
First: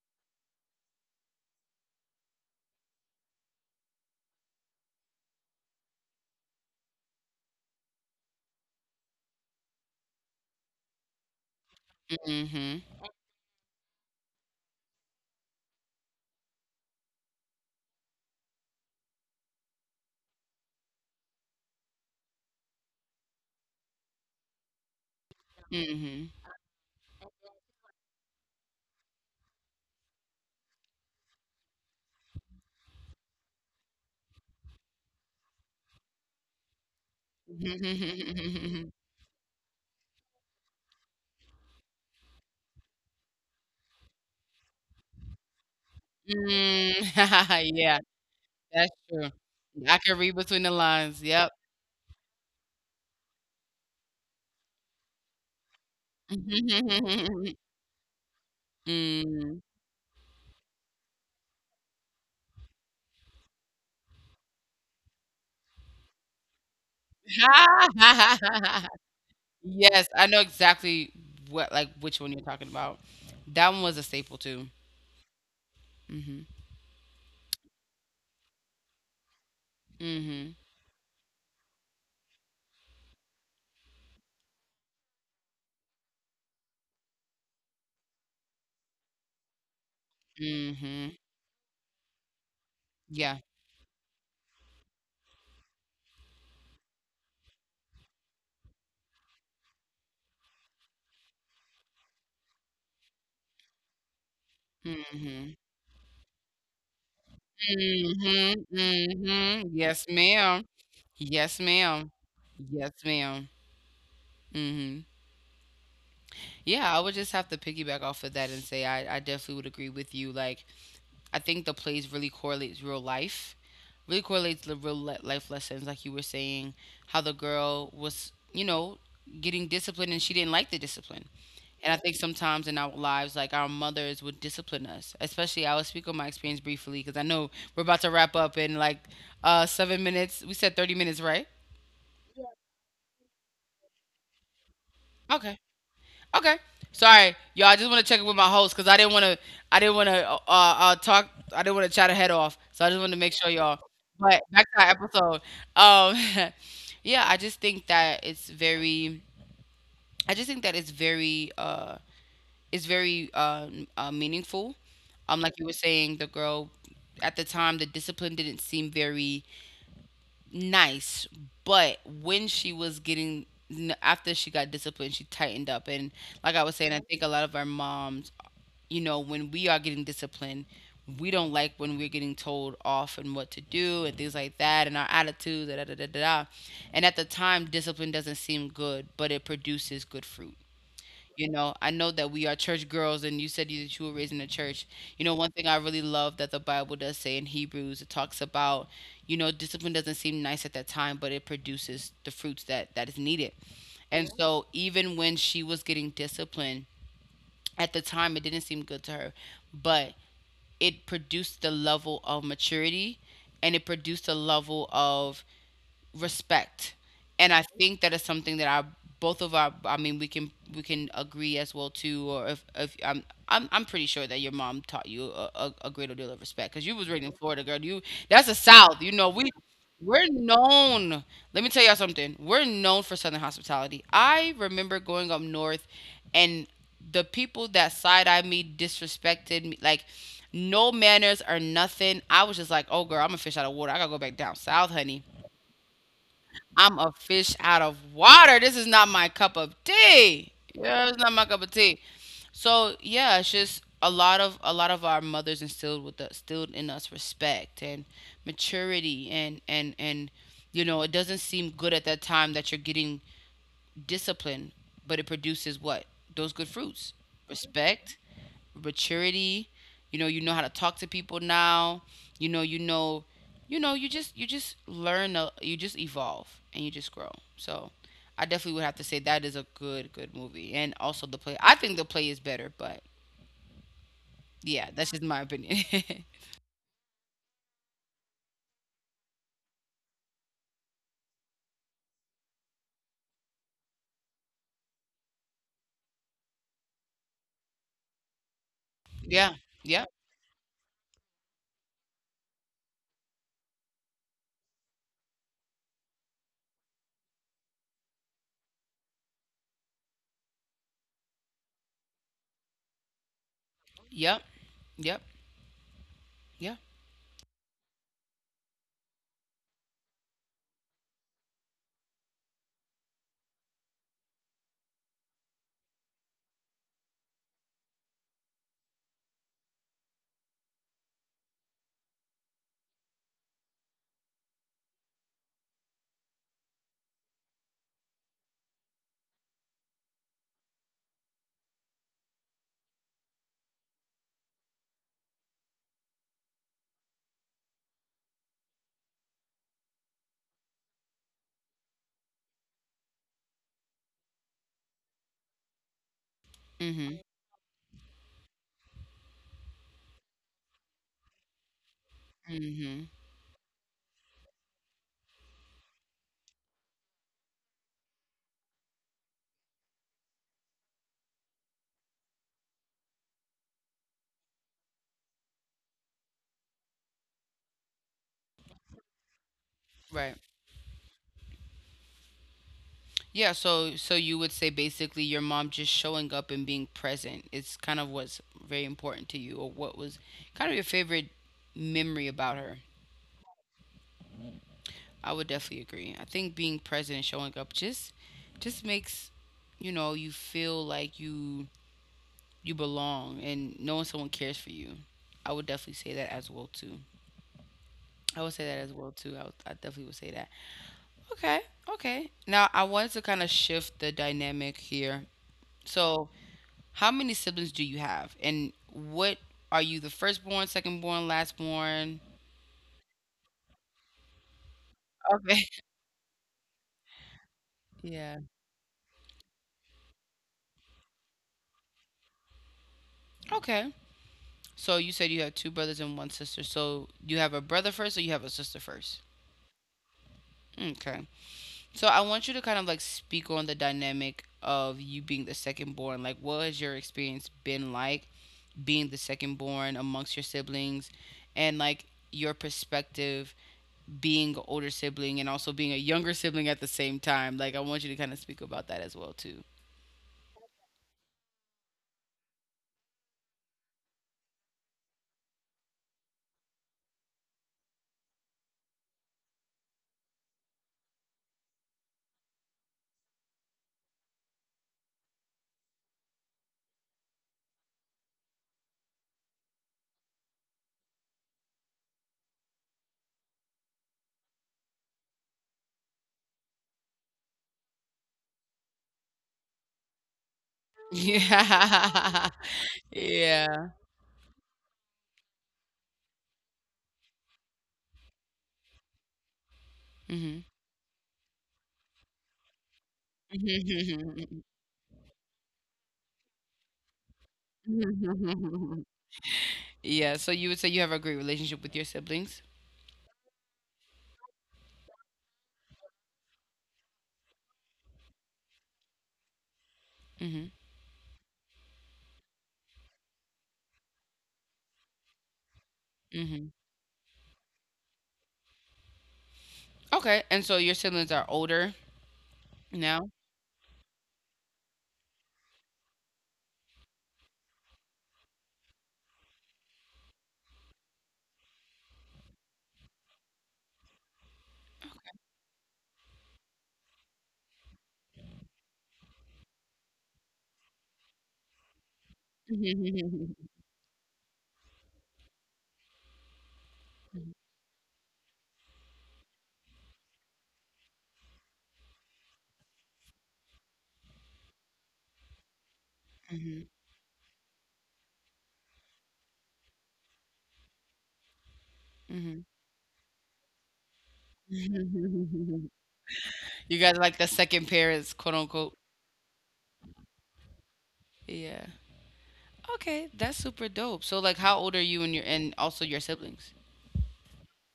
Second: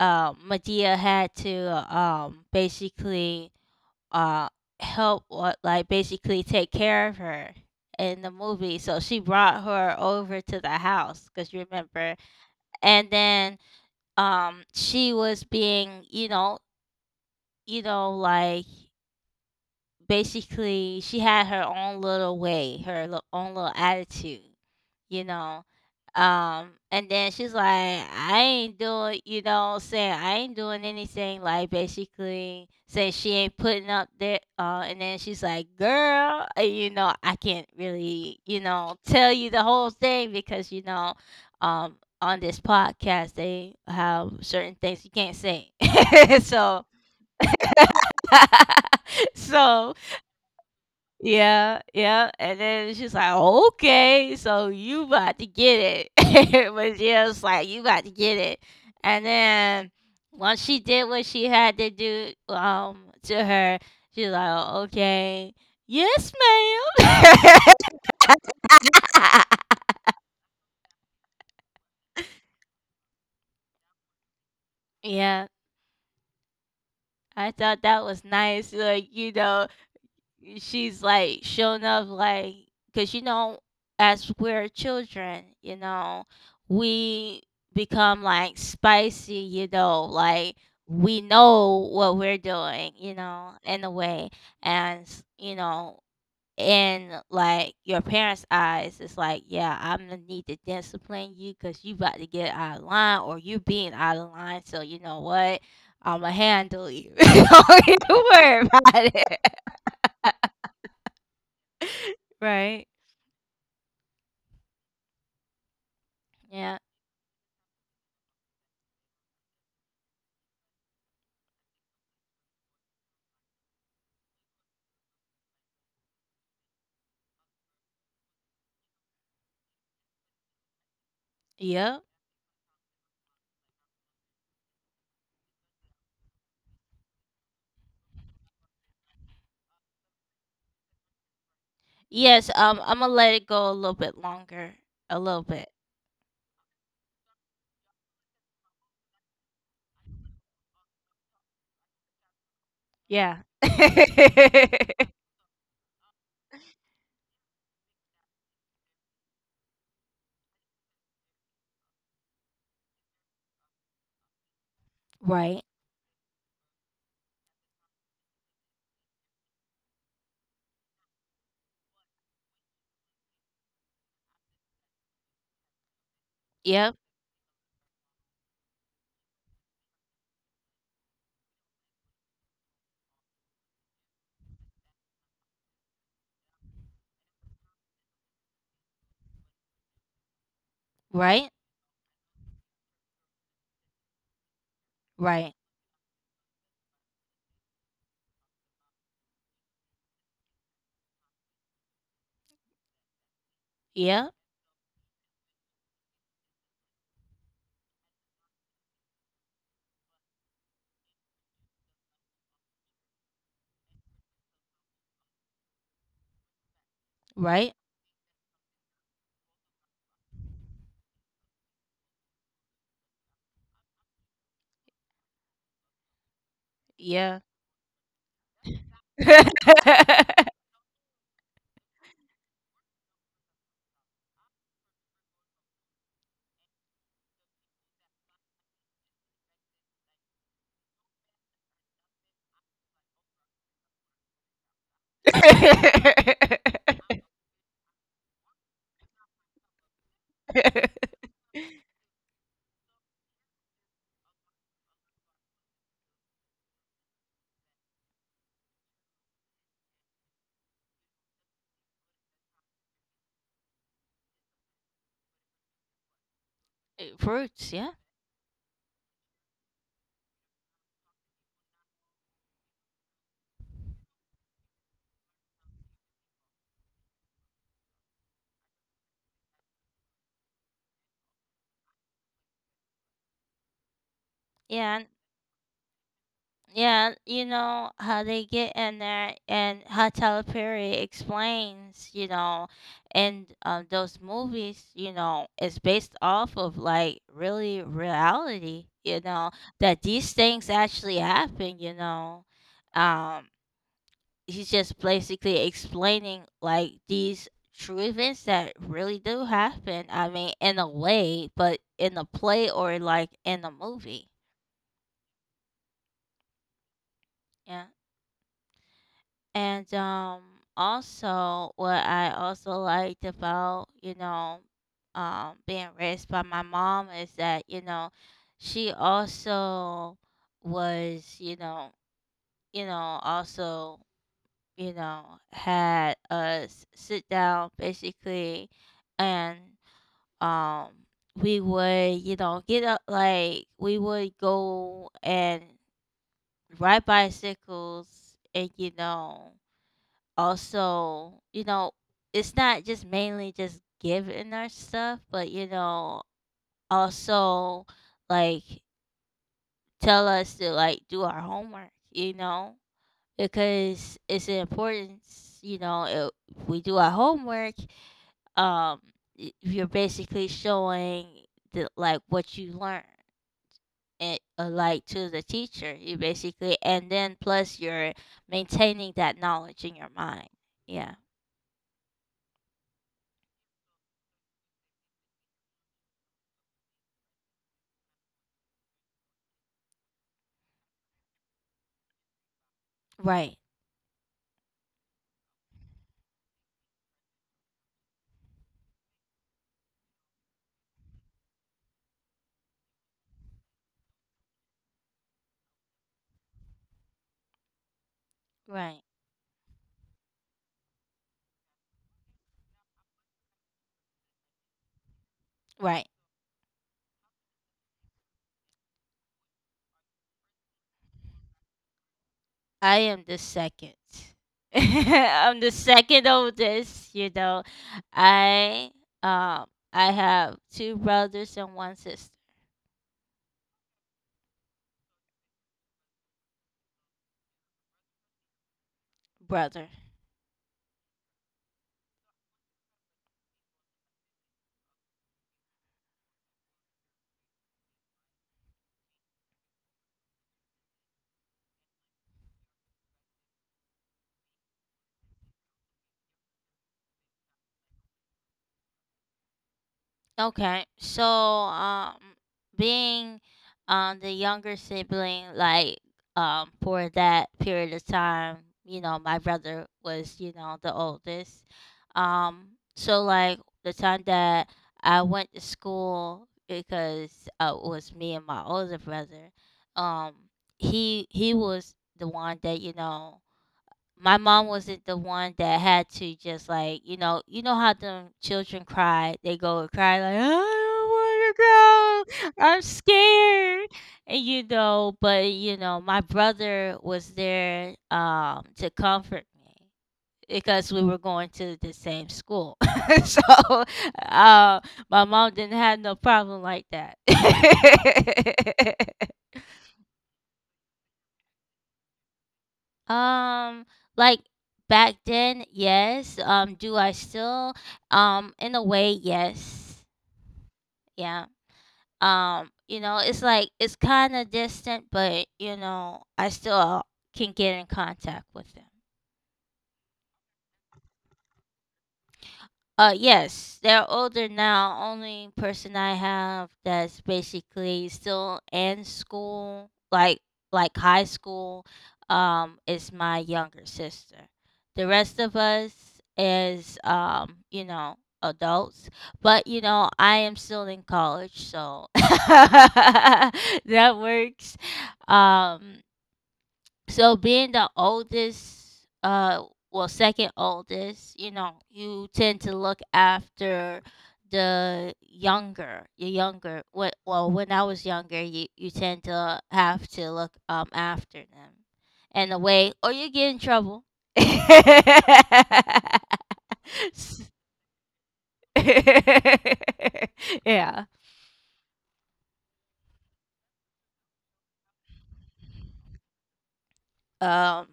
B: Um, Medea had to basically uh help what like basically take care of her in the movie. So she brought her over to the house cuz you remember.
A: Mm-hmm.
B: And then she was being, you know like basically she had her own little way, her own little attitude, you know.
A: Mm-hmm.
B: And then she's like, I ain't doing, you know, saying I ain't doing anything. Like basically saying she ain't putting up there. And then she's like, girl, you know, I can't really, you know, tell you the whole thing because you know, um, on this podcast they have certain things you can't say. So,
A: Mm. Yeah, that's true.
B: so
A: I can read between the lines, yep.
B: yeah, yeah, and then she's like, "Okay, so you about to get it," but she was like, "You about to get it," and
A: Mm.
B: then once she did what she had to do, to her, she's like, "Okay, yes, ma'am."
A: Yes, I know exactly what like, which one you're talking about. That one was a staple too.
B: Yeah,
A: Mhm.
B: I thought that was nice, like,
A: Mhm.
B: she's like showing up like because as we're children, we become like spicy, like
A: Mhm.
B: we know what we're doing,
A: Yeah.
B: in a way. And in like your parents eyes it's like, yeah, I'm gonna need to discipline you because you about to get out of line or you being out of line, so you know
A: Mhm.
B: what, I'ma handle you. Don't even worry
A: Mhm.
B: about it.
A: Mhm. Yes, ma'am. Yes, ma'am.
B: Right.
A: Yes, ma'am. Mhm.
B: Yeah.
A: Yeah, I would just have to piggyback off of that and say I definitely would agree with you. Like, I think the plays really correlates real life, really correlates the life lessons, like you were saying, how the girl was, you know, getting disciplined and she didn't like the discipline. And I
B: Yep.
A: think sometimes in our lives, like our mothers would discipline us. Especially, I will speak on my experience briefly because I know we're about to wrap up in like 7 minutes. We said 30 minutes, right?
B: Yes, I'm gonna let it go a little bit longer. A little
A: Okay.
B: bit.
A: Okay. Sorry, y'all. I just want to check in with my host because I didn't want to. I didn't want to talk. I didn't want to chat her head off. So I just wanted to make
B: Yeah.
A: sure y'all. But back to our episode. Um, yeah. I just think that it's very. It's very meaningful. Like
B: Right.
A: you were saying, the girl at the time, the discipline didn't seem very nice, but when she was after she got disciplined, she tightened up. And like I was saying,
B: Yep.
A: I think a lot of our moms, you know, when we are getting disciplined, we don't like when we're getting told off and what to do and things like that and our attitudes, da da da da da. And at the time, discipline doesn't seem good, but it produces good fruit. You
B: Right.
A: know, I know that we are church girls, and you said that you were raised in a church. You know, one
B: Right.
A: thing I really love that the Bible does say in Hebrews, it talks about, you know, discipline doesn't seem nice at that time, but it produces the fruits that is needed. And
B: Yeah.
A: so, even when she was getting disciplined, at the time it didn't seem good to her, but it produced the level of maturity, and it produced a level of respect. And I
B: Right.
A: think that is something that our both of our— I mean, we can agree as well too. Or if I'm, I'm pretty sure that your mom taught you a greater deal of respect because you was raised in
B: Yeah.
A: Florida, girl. You— that's the south. You know, we we're known. Let me tell y'all something, we're known for southern hospitality. I remember going up north, and the people that side eyed me, disrespected me, like no manners or nothing. I was just like, oh girl, I'm a fish out of water. I gotta go back down south, honey. I'm a fish out of water. This is not my cup of tea. Yeah, it's not my cup of tea. So yeah, it's just a lot of our mothers instilled in us respect and maturity, and you know, it doesn't seem good at that time that you're getting discipline, but it produces what— those good fruits,
B: Fruits, yeah.
A: respect, maturity. You know how to talk to people now. You know, you know, you just learn, you just evolve and you just grow. So, I definitely would have to say that is a good movie. And also the play. I think the play is better, but yeah,
B: Yeah.
A: that's just my opinion.
B: Yeah, you know how they get in there and how Tyler Perry explains, and those movies, is based off of like really reality,
A: Yeah.
B: that
A: Yep.
B: these things actually happen. Um, he's just basically explaining like these true events that really do happen. I mean, in a way, but in a play or like in a movie.
A: Yep. Yep. Yeah.
B: Yeah. And also what I also liked about, being raised by my mom is that, she also was, also, you know, had us sit down basically. And um we would, get up, like we would go and ride bicycles. And also, it's not just mainly just giving our stuff, but
A: Mhm.
B: also like tell us to like do our homework,
A: Mhm.
B: because it's important, you know, if we do our homework, um, you're basically showing the, like, what you learn. It, like, to the teacher you basically, and then plus you're maintaining that knowledge in your
A: Right.
B: mind. Yeah.
A: Yeah, so you would say basically your mom just showing up and being present is kind of what's very important to you, or what was kind of your favorite memory about her.
B: Right.
A: I would definitely agree. I think being present and showing up just makes you feel like you belong and knowing someone cares for you. I would definitely say that as well too. I would say that as
B: Right.
A: well too. I definitely would say that. Okay, okay. Now I wanted to kind of shift the dynamic here.
B: Right.
A: So, how many siblings do you have? And what— are you the firstborn, secondborn, lastborn?
B: I am the second. I'm
A: Okay.
B: the second oldest, you know.
A: Yeah.
B: I um I have two brothers and one sister.
A: Okay. So you said you had two brothers and one sister. So you have a brother first, or you have a sister first?
B: Brother.
A: Okay. So I want you to kind of like speak on the dynamic of you being the second born. Like, what has your experience been like being the second born amongst your siblings, and like your perspective being an older sibling and also being a younger sibling at the same time? Like, I want you to kind of speak about that as well too.
B: Okay, so being the younger sibling, like, for that period of time, you know, my brother was, you know, the oldest. Um, so like the time that I went to school, because it was me and my older brother. Um, he was the one that, you know, my mom wasn't the one that had to just like, you know, you know how them children cry, they go and cry like, I don't want
A: Yeah.
B: to go, I'm
A: Yeah.
B: scared. And you know, but you know, my brother was there to comfort me
A: Mhm.
B: because we were going to the same school. So uh my mom didn't have no problem like that.
A: Yeah, so you would say you have a great relationship with your siblings?
B: Um, like, back then, yes. Do I still? In a way, yes.
A: Mhm.
B: Yeah. You know, it's like it's kind of distant, but you know, I
A: Mhm.
B: still can get in contact with them.
A: Okay, and so your siblings are older now?
B: Yes, they're older now. Only person I have that's basically still in school, like high school, is my younger sister. The rest of us is, you know, adults. But you know, I am still in college, so that works. Um, so being the oldest, well, second oldest, you know, you tend to look after the younger, the
A: Mhm.
B: younger.
A: Mhm.
B: What, well, when I was younger, you tend to have to look after them, in a way, or you get in trouble. S-
A: You guys like the second parents, quote unquote.
B: yeah.
A: Yeah. Okay, that's super dope. So, like, how old are you and your— and also your siblings?
B: Um,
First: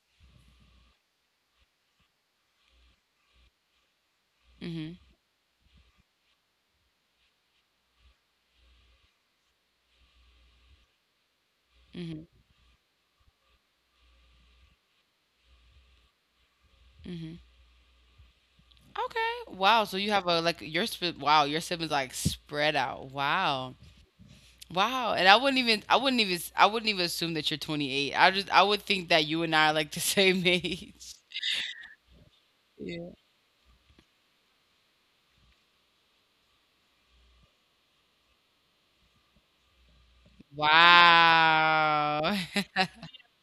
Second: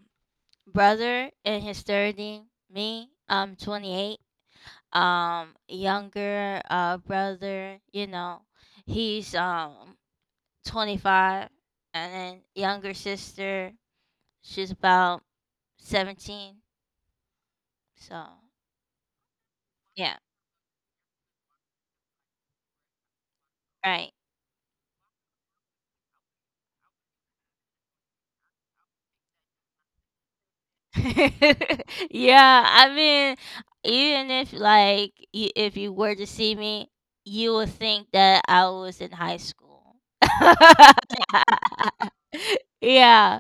B: brother in his 30, me. I'm 28.
A: Mhm.
B: Younger brother, you know, he's 25. And
A: Mhm.
B: then younger sister, she's about 17.
A: Mhm.
B: So
A: Okay. Wow. So you
B: yeah.
A: have a— like your sib-— wow, your siblings like spread out. Wow.
B: Right.
A: Wow. And I wouldn't even— I wouldn't even assume that you're 28. I would think that you and I are like the same age.
B: Yeah, I
A: Yeah.
B: mean, even if like you, if you were to see me, you would think that I was in high school.
A: Wow.
B: Yeah.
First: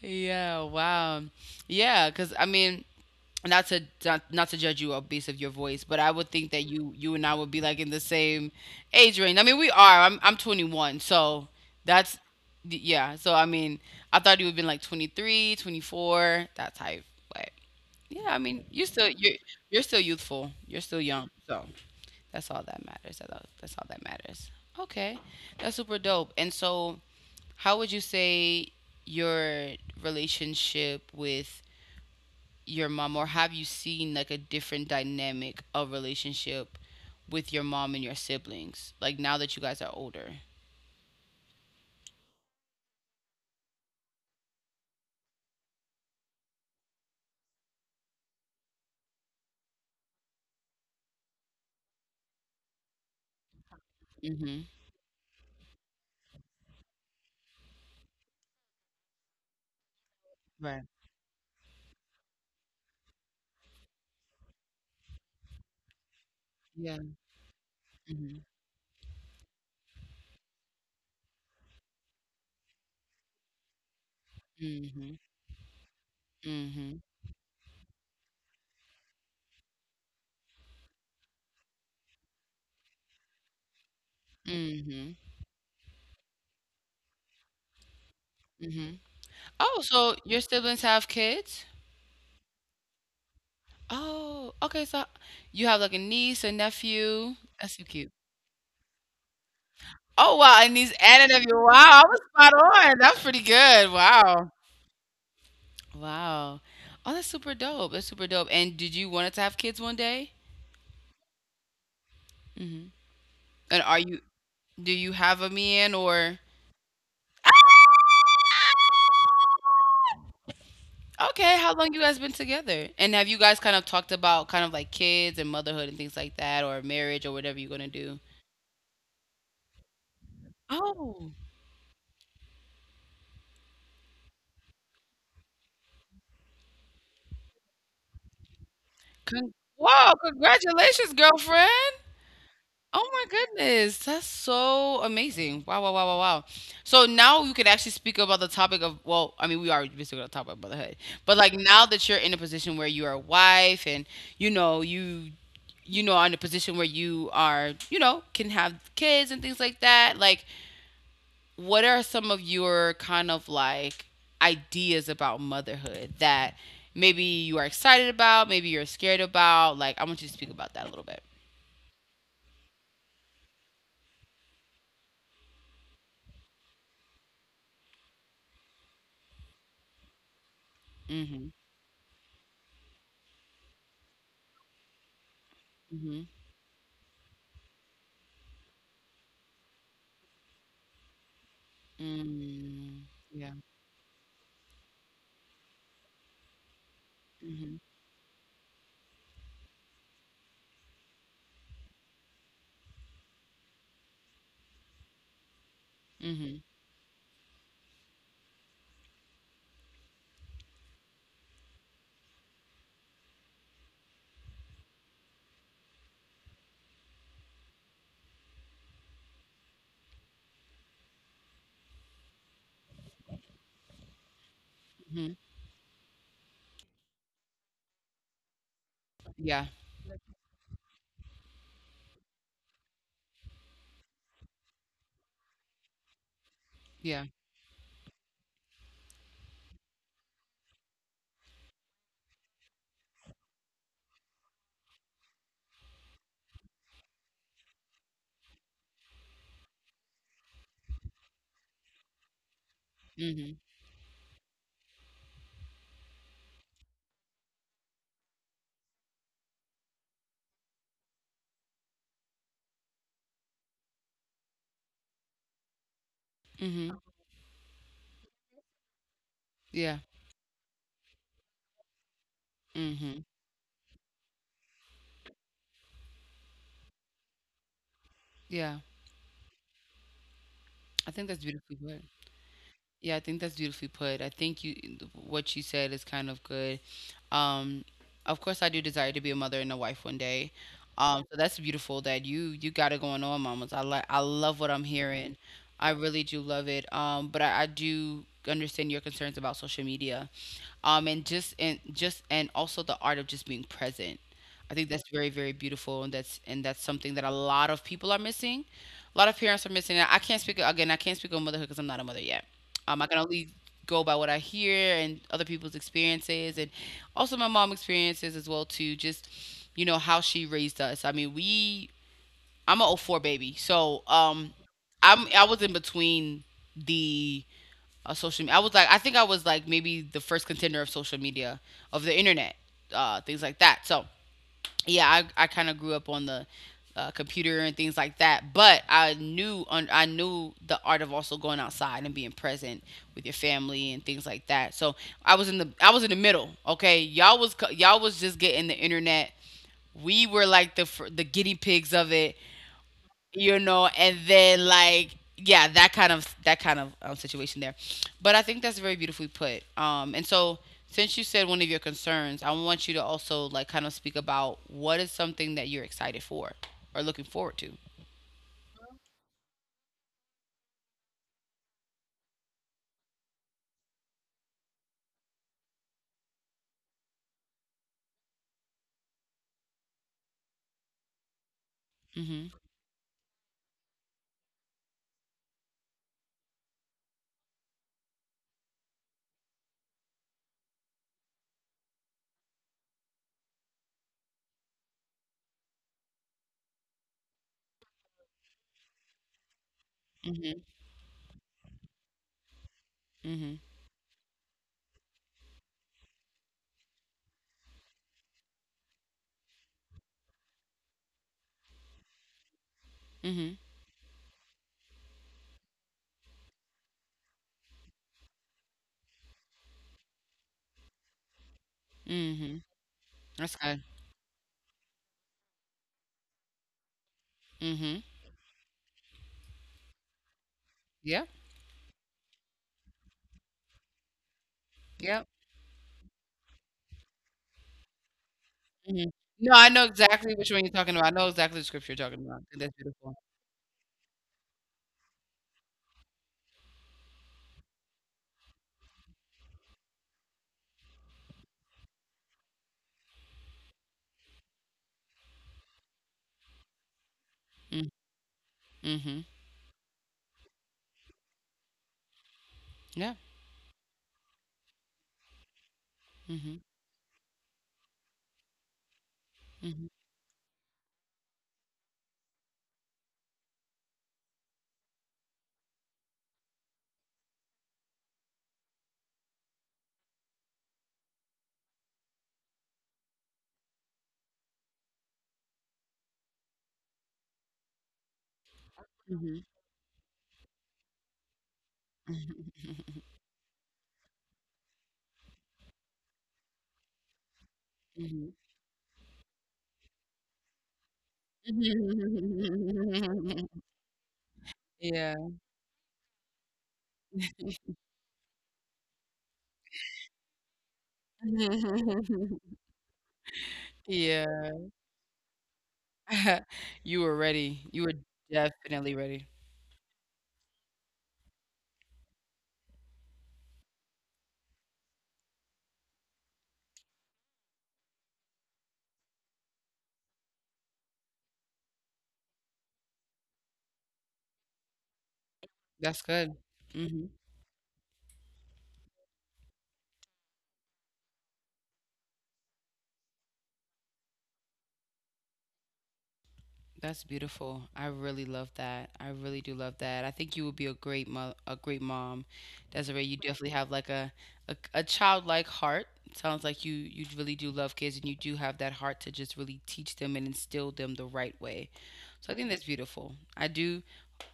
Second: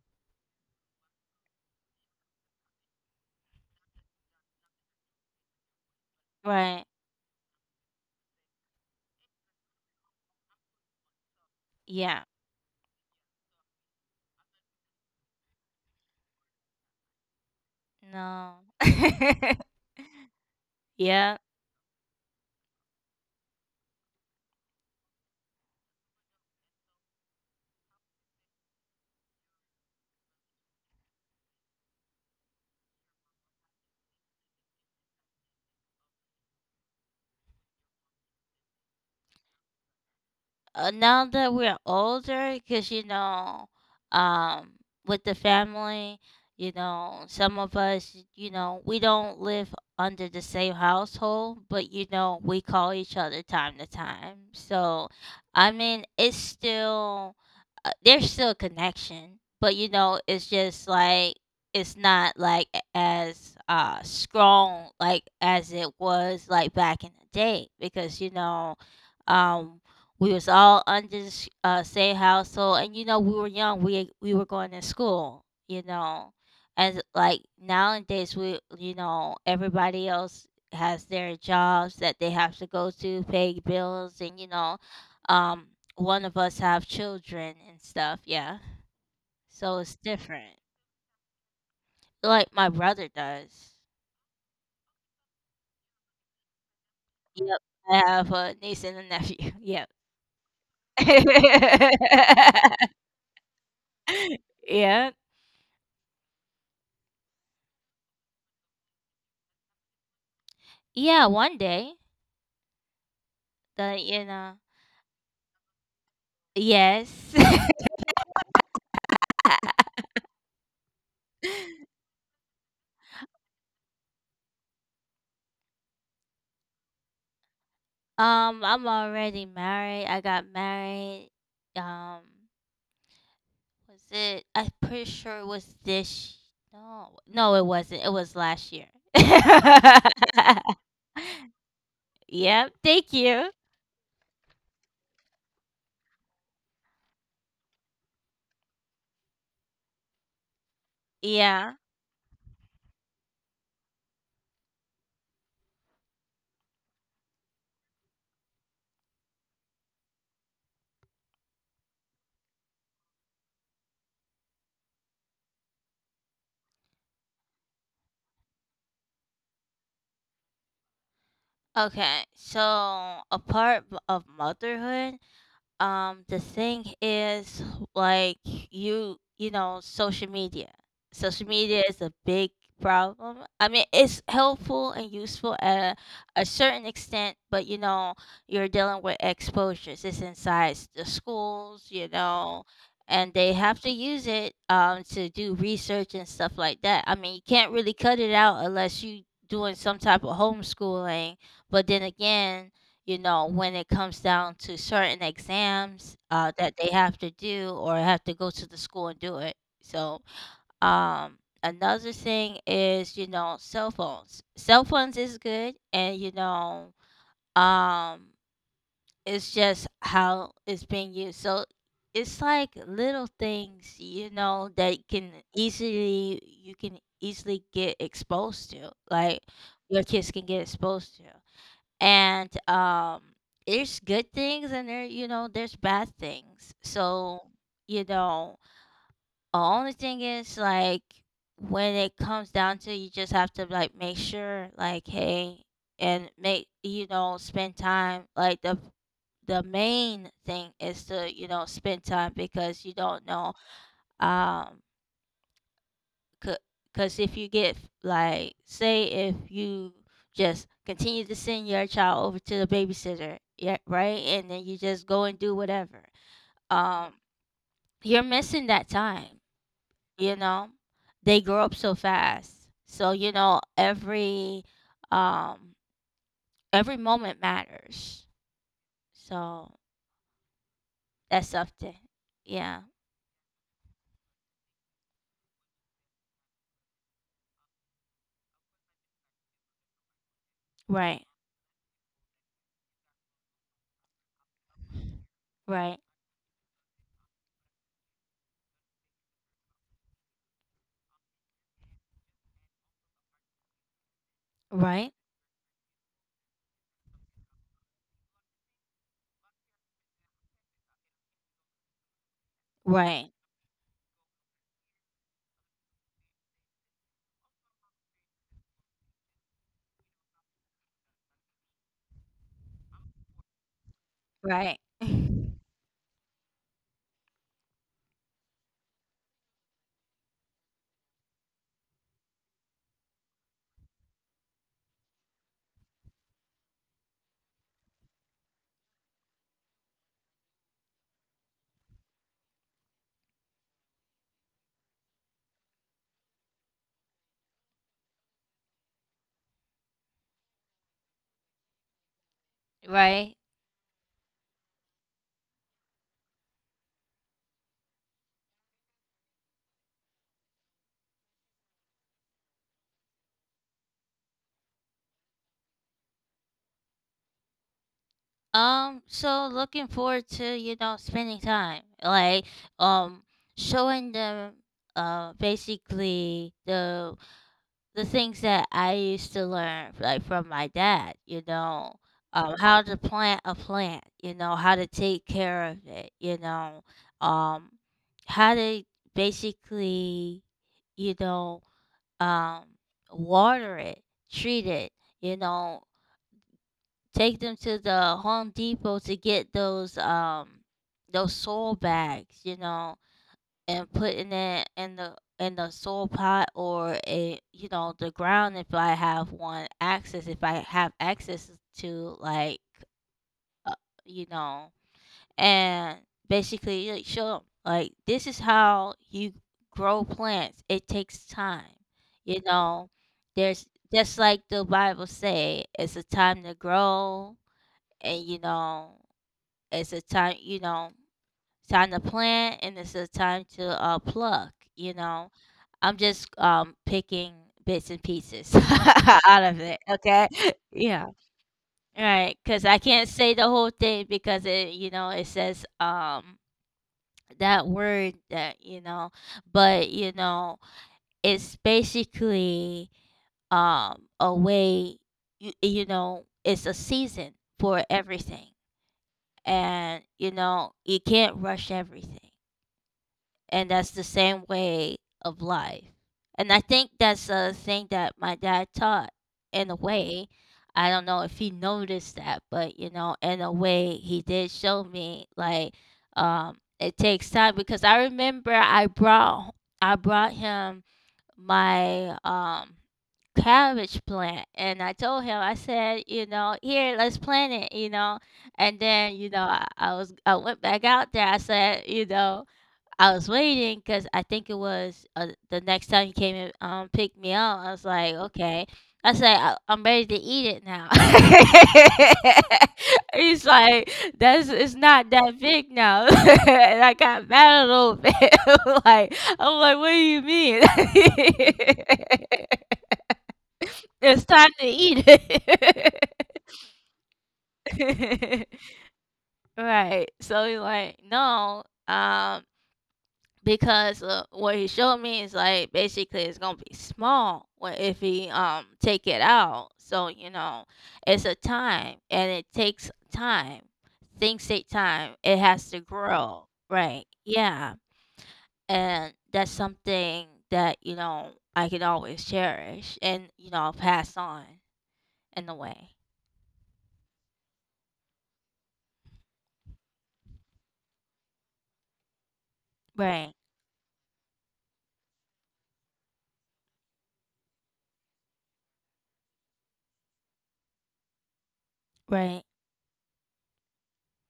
A: Yeah, wow. Yeah, 'cause I mean, not to judge you based of your voice, but I would think that
B: Right.
A: you and I would be like in the same age range. I mean, we are. I'm 21, so that's—
B: Yeah.
A: yeah. So I mean, I thought you would have been like 23, 24, that type. But yeah, I
B: No.
A: mean, you still— you're— you're still youthful. You're still young.
B: Yeah.
A: So that's all that matters. That's all that matters. Okay, that's super dope. And so, how would you say your relationship with your mom, or have you seen like a different dynamic of relationship with your mom and your siblings, like now that you guys are older?
B: Now that we're older, because you know, um, with the family, you know, some of us, you know, we don't live under the same household, but you know, we call each other time to time.
A: Mm-hmm.
B: So, I mean, it's still there's still a connection, but you know, it's
A: Right.
B: just like it's not like as strong like as it was like
A: Yeah.
B: back in the day, because you
A: Mm-hmm.
B: know. um. We was all under the same household, and you know we were young. We were going to
A: Mm-hmm.
B: school, you know,
A: Mm-hmm.
B: and like nowadays, we, you know, everybody else has their jobs that they have to go to, pay bills, and you know,
A: Mm-hmm.
B: um, one of us have children and stuff. Yeah,
A: Mm-hmm.
B: so
A: Oh,
B: it's
A: so your
B: different.
A: siblings have kids?
B: Like my brother does.
A: Oh, okay, so you have like a niece, a nephew?
B: Yep,
A: That's so
B: I
A: cute.
B: have a niece and a nephew. Yep.
A: Oh wow, a niece and a nephew. Wow, I was spot on, that's pretty good. Wow.
B: yeah.
A: Wow. Oh, that's super dope. That's super dope. And did you want it to have kids one day?
B: Yeah, one day.
A: Mm-hmm. And are
B: The
A: you—
B: you know.
A: do you have a man, or—
B: Yes.
A: okay, how long you guys been together? And have you guys kind of talked about kind of like kids and motherhood and things like that, or marriage or whatever you're gonna do?
B: I'm already married. I got married,
A: Oh,
B: um was it, I'm pretty sure it was this, no no it wasn't, it was last year.
A: con-— wow, congratulations, girlfriend.
B: Yep,
A: Oh
B: thank
A: my
B: you.
A: goodness. That's so amazing. Wow, wow, wow, wow, wow. So now you can actually speak about the topic of— well, I mean, we already been speaking about the topic of motherhood. But like
B: Yeah.
A: now that you're in a position where you are a wife, and you know, you you know, are in a position where you are, can have kids and things like that. Like, what are some of your kind of like ideas about motherhood that maybe you are excited about, maybe you're scared about? Like, I want you to speak about that a little bit.
B: Okay, so of motherhood, the thing is, like, you know, social media, social
A: Mm-hmm.
B: media is a big problem. I mean, it's helpful and useful at
A: Mm-hmm.
B: a certain extent, but you know, you're dealing with exposures. It's inside the schools, you know,
A: Mm.
B: and they
A: Yeah.
B: have to use it to do research and stuff like that. I mean, you can't
A: Mm-hmm.
B: really cut it out unless you doing some type of homeschooling. But then again, you know, when it comes down to certain exams,
A: Mm-hmm.
B: that they have to do or have to go to the school and do it. So, um, another thing is, you know, cell phones. Cell phones is good, and, you know, um, it's just how it's being used. So, it's like little things, you know, that can
A: Hmm.
B: easily, you can easily get exposed to, like,
A: Yeah.
B: your kids can get exposed to. And there's good things and there, you know, there's bad things,
A: Yeah.
B: so, you know, only thing is like, when it comes down to it, you just have to like make sure like, hey, and make, you know, spend time, like the main thing is to, you know, spend time, because you don't know.
A: Mm-hmm.
B: um because if you get, like, say if you just continue to send your child over to the babysitter, yeah, right? And then you just go and do whatever.
A: Mm-hmm.
B: Um, you're missing that time,
A: Yeah.
B: you know? They grow up so fast. So,
A: Mm-hmm.
B: you know, um every moment matters.
A: Yeah.
B: So,
A: I think that's
B: that's
A: beautifully
B: something.
A: put.
B: Yeah.
A: Yeah, I think that's beautifully put. I think you— what you said is kind of good. Um, of course, I do desire to be a mother and a wife one day.
B: Right.
A: So that's beautiful that you got it going on, mamas. I love what I'm hearing. I
B: Right.
A: really do love it. But I do understand your concerns about social media, and just— and also the art of just being present. I think that's
B: Right.
A: very beautiful, and that's— and that's something that a lot of people are missing, a lot of parents are missing. And I can't speak on motherhood because I'm not a mother yet. Um, I can
B: Right.
A: only go by what I hear and other people's experiences, and also my mom experiences as well too. Just, you know, how she raised us. I mean, we— I'm a '04 baby, so
B: Right.
A: I was in between the— social. I was like, I think I was like maybe the first contender of social media, of the internet, things like that. So yeah, I kind of grew up on the computer and things like that. But I knew the art of also going outside and being present with your family and things like that. So I was in the middle. Okay, y'all was just getting the internet. We were like the guinea pigs of it,
B: Right.
A: you know. And then like, yeah, that kind of situation there. But I think that's very beautifully put. And so, since you said one of your concerns, I want you to also like kind of speak about what is something that you're excited for or looking forward to.
B: So looking forward to, you know, spending time. Like, um, showing them basically the things that I used to learn like from my dad, you know.
A: Hmm.
B: How to plant a plant, you know, how to take care of it, you know, um how to basically, you know, um water it, treat it, you know, take them to the Home Depot to get
A: Hmm.
B: those soil bags, you know,
A: Hmm.
B: and putting it in the, in the soil pot, or a, you know, the ground, if I have one access, if I have access to like
A: Hmm.
B: uh, you know, and basically like, show 'em, like, this is how you grow plants. It takes time, you
A: Hmm.
B: know.
A: That's
B: There's,
A: good.
B: just like the Bible say, it's a time to grow,
A: Hmm.
B: and you know it's a time, you know,
A: Yeah.
B: time to plant, and it's a time to pluck, you
A: Yeah.
B: know, I'm just picking bits and pieces
A: Hmm.
B: out
A: No,
B: of
A: I
B: it.
A: know
B: Okay.
A: exactly which one you're talking about.
B: Yeah.
A: I know exactly the scripture you're talking
B: Right,
A: about.
B: because
A: That's
B: I can't
A: beautiful.
B: say the whole thing, because it, you know, it says that word that, you know, but you know, it's basically a way, you know, it's a season for
A: Mm-hmm.
B: everything.
A: Mm-hmm.
B: And you know you can't rush everything,
A: Yeah.
B: and that's the same way of life. And
A: Mhm.
B: I think that's a thing that my dad taught, in a
A: Hmm.
B: way. I don't know if he noticed that, but you know, in a way he did show me like, it takes time. Because I remember I brought, I brought him my cabbage plant, and I told him, I said, you know, here, let's plant it, you know. And then, you
A: Hmm.
B: know, I went back out there. I said, you know, I was waiting because I think it was the next time you came and picked me up. I was like,
A: Hmm.
B: okay. I said, I'm ready to eat it now. He's like, that's, it's not
A: Yeah.
B: that big now. And I got mad a little bit. Like, I'm like, what do you mean? It's
A: Yeah.
B: time to eat it.
A: You were ready. You were definitely ready.
B: Right. So he's like, no. Um, because what he showed me is like, basically it's gonna be small if he take it out. So you know, it's a time, and it takes time. Things take time. It has to
A: That's good.
B: grow,
A: Hmm.
B: right? Yeah, and that's something that you know I can always cherish and you know pass on, in a way.
A: That's beautiful. I really love that. I really do love that. I think you would be a great mo-— a great mom, Desiree. You
B: Right,
A: definitely have like a, a childlike heart. Sounds like you really do love kids, and you do have that heart to just really teach them and instill them the right way. So I
B: right.
A: think that's beautiful. I do.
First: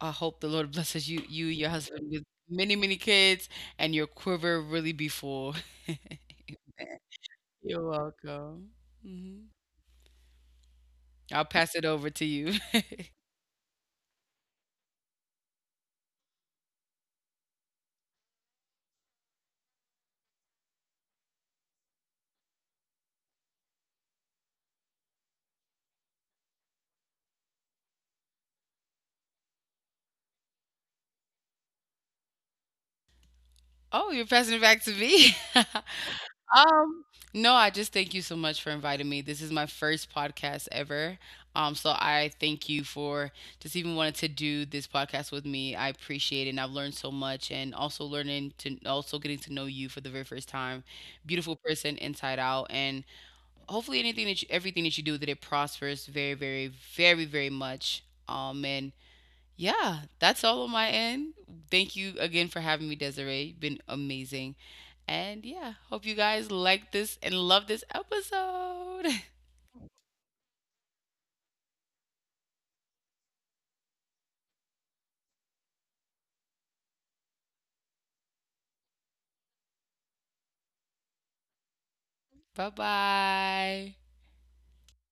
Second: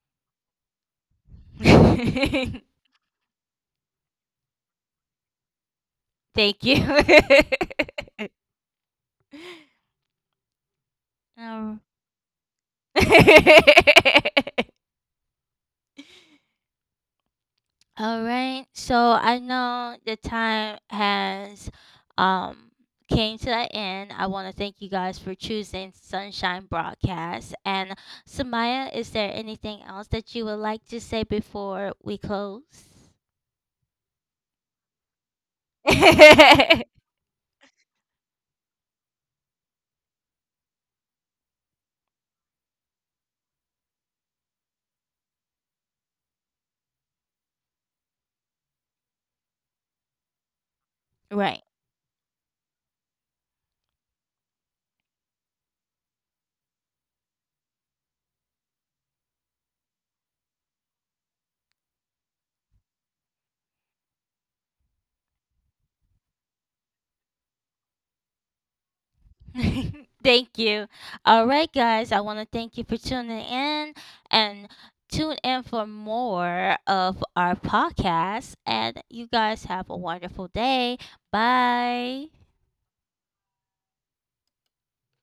A: I hope the Lord blesses you and your husband with many kids, and your quiver really be full.
B: Thank you.
A: You're welcome. Hmm. I'll pass
B: Um.
A: it over to you.
B: All right. So I know the time has um came to the end. I want to thank you guys for choosing Sunshine Broadcast. And Samaya, is there anything else that you would like to say before we close?
A: Oh, you're passing it back to me. Um, no, I just thank you so much for inviting me. This is my first podcast ever. So I thank you for just even wanting to do this podcast with me. I appreciate it, and I've learned so much, and also learning to— also getting to know you for the very first time. Beautiful
B: Right.
A: person inside out, and hopefully anything that you— everything that you do, that it prospers very, very, very, very much. And yeah, that's all on my end. Thank you again for having me, Desiree. You've been amazing. And yeah, hope you guys like this and love this episode.
B: Thank you. All right, guys, I want to thank you for tuning in and tune in for more of our podcast. And you guys have a wonderful day. Bye.
A: Bye, bye.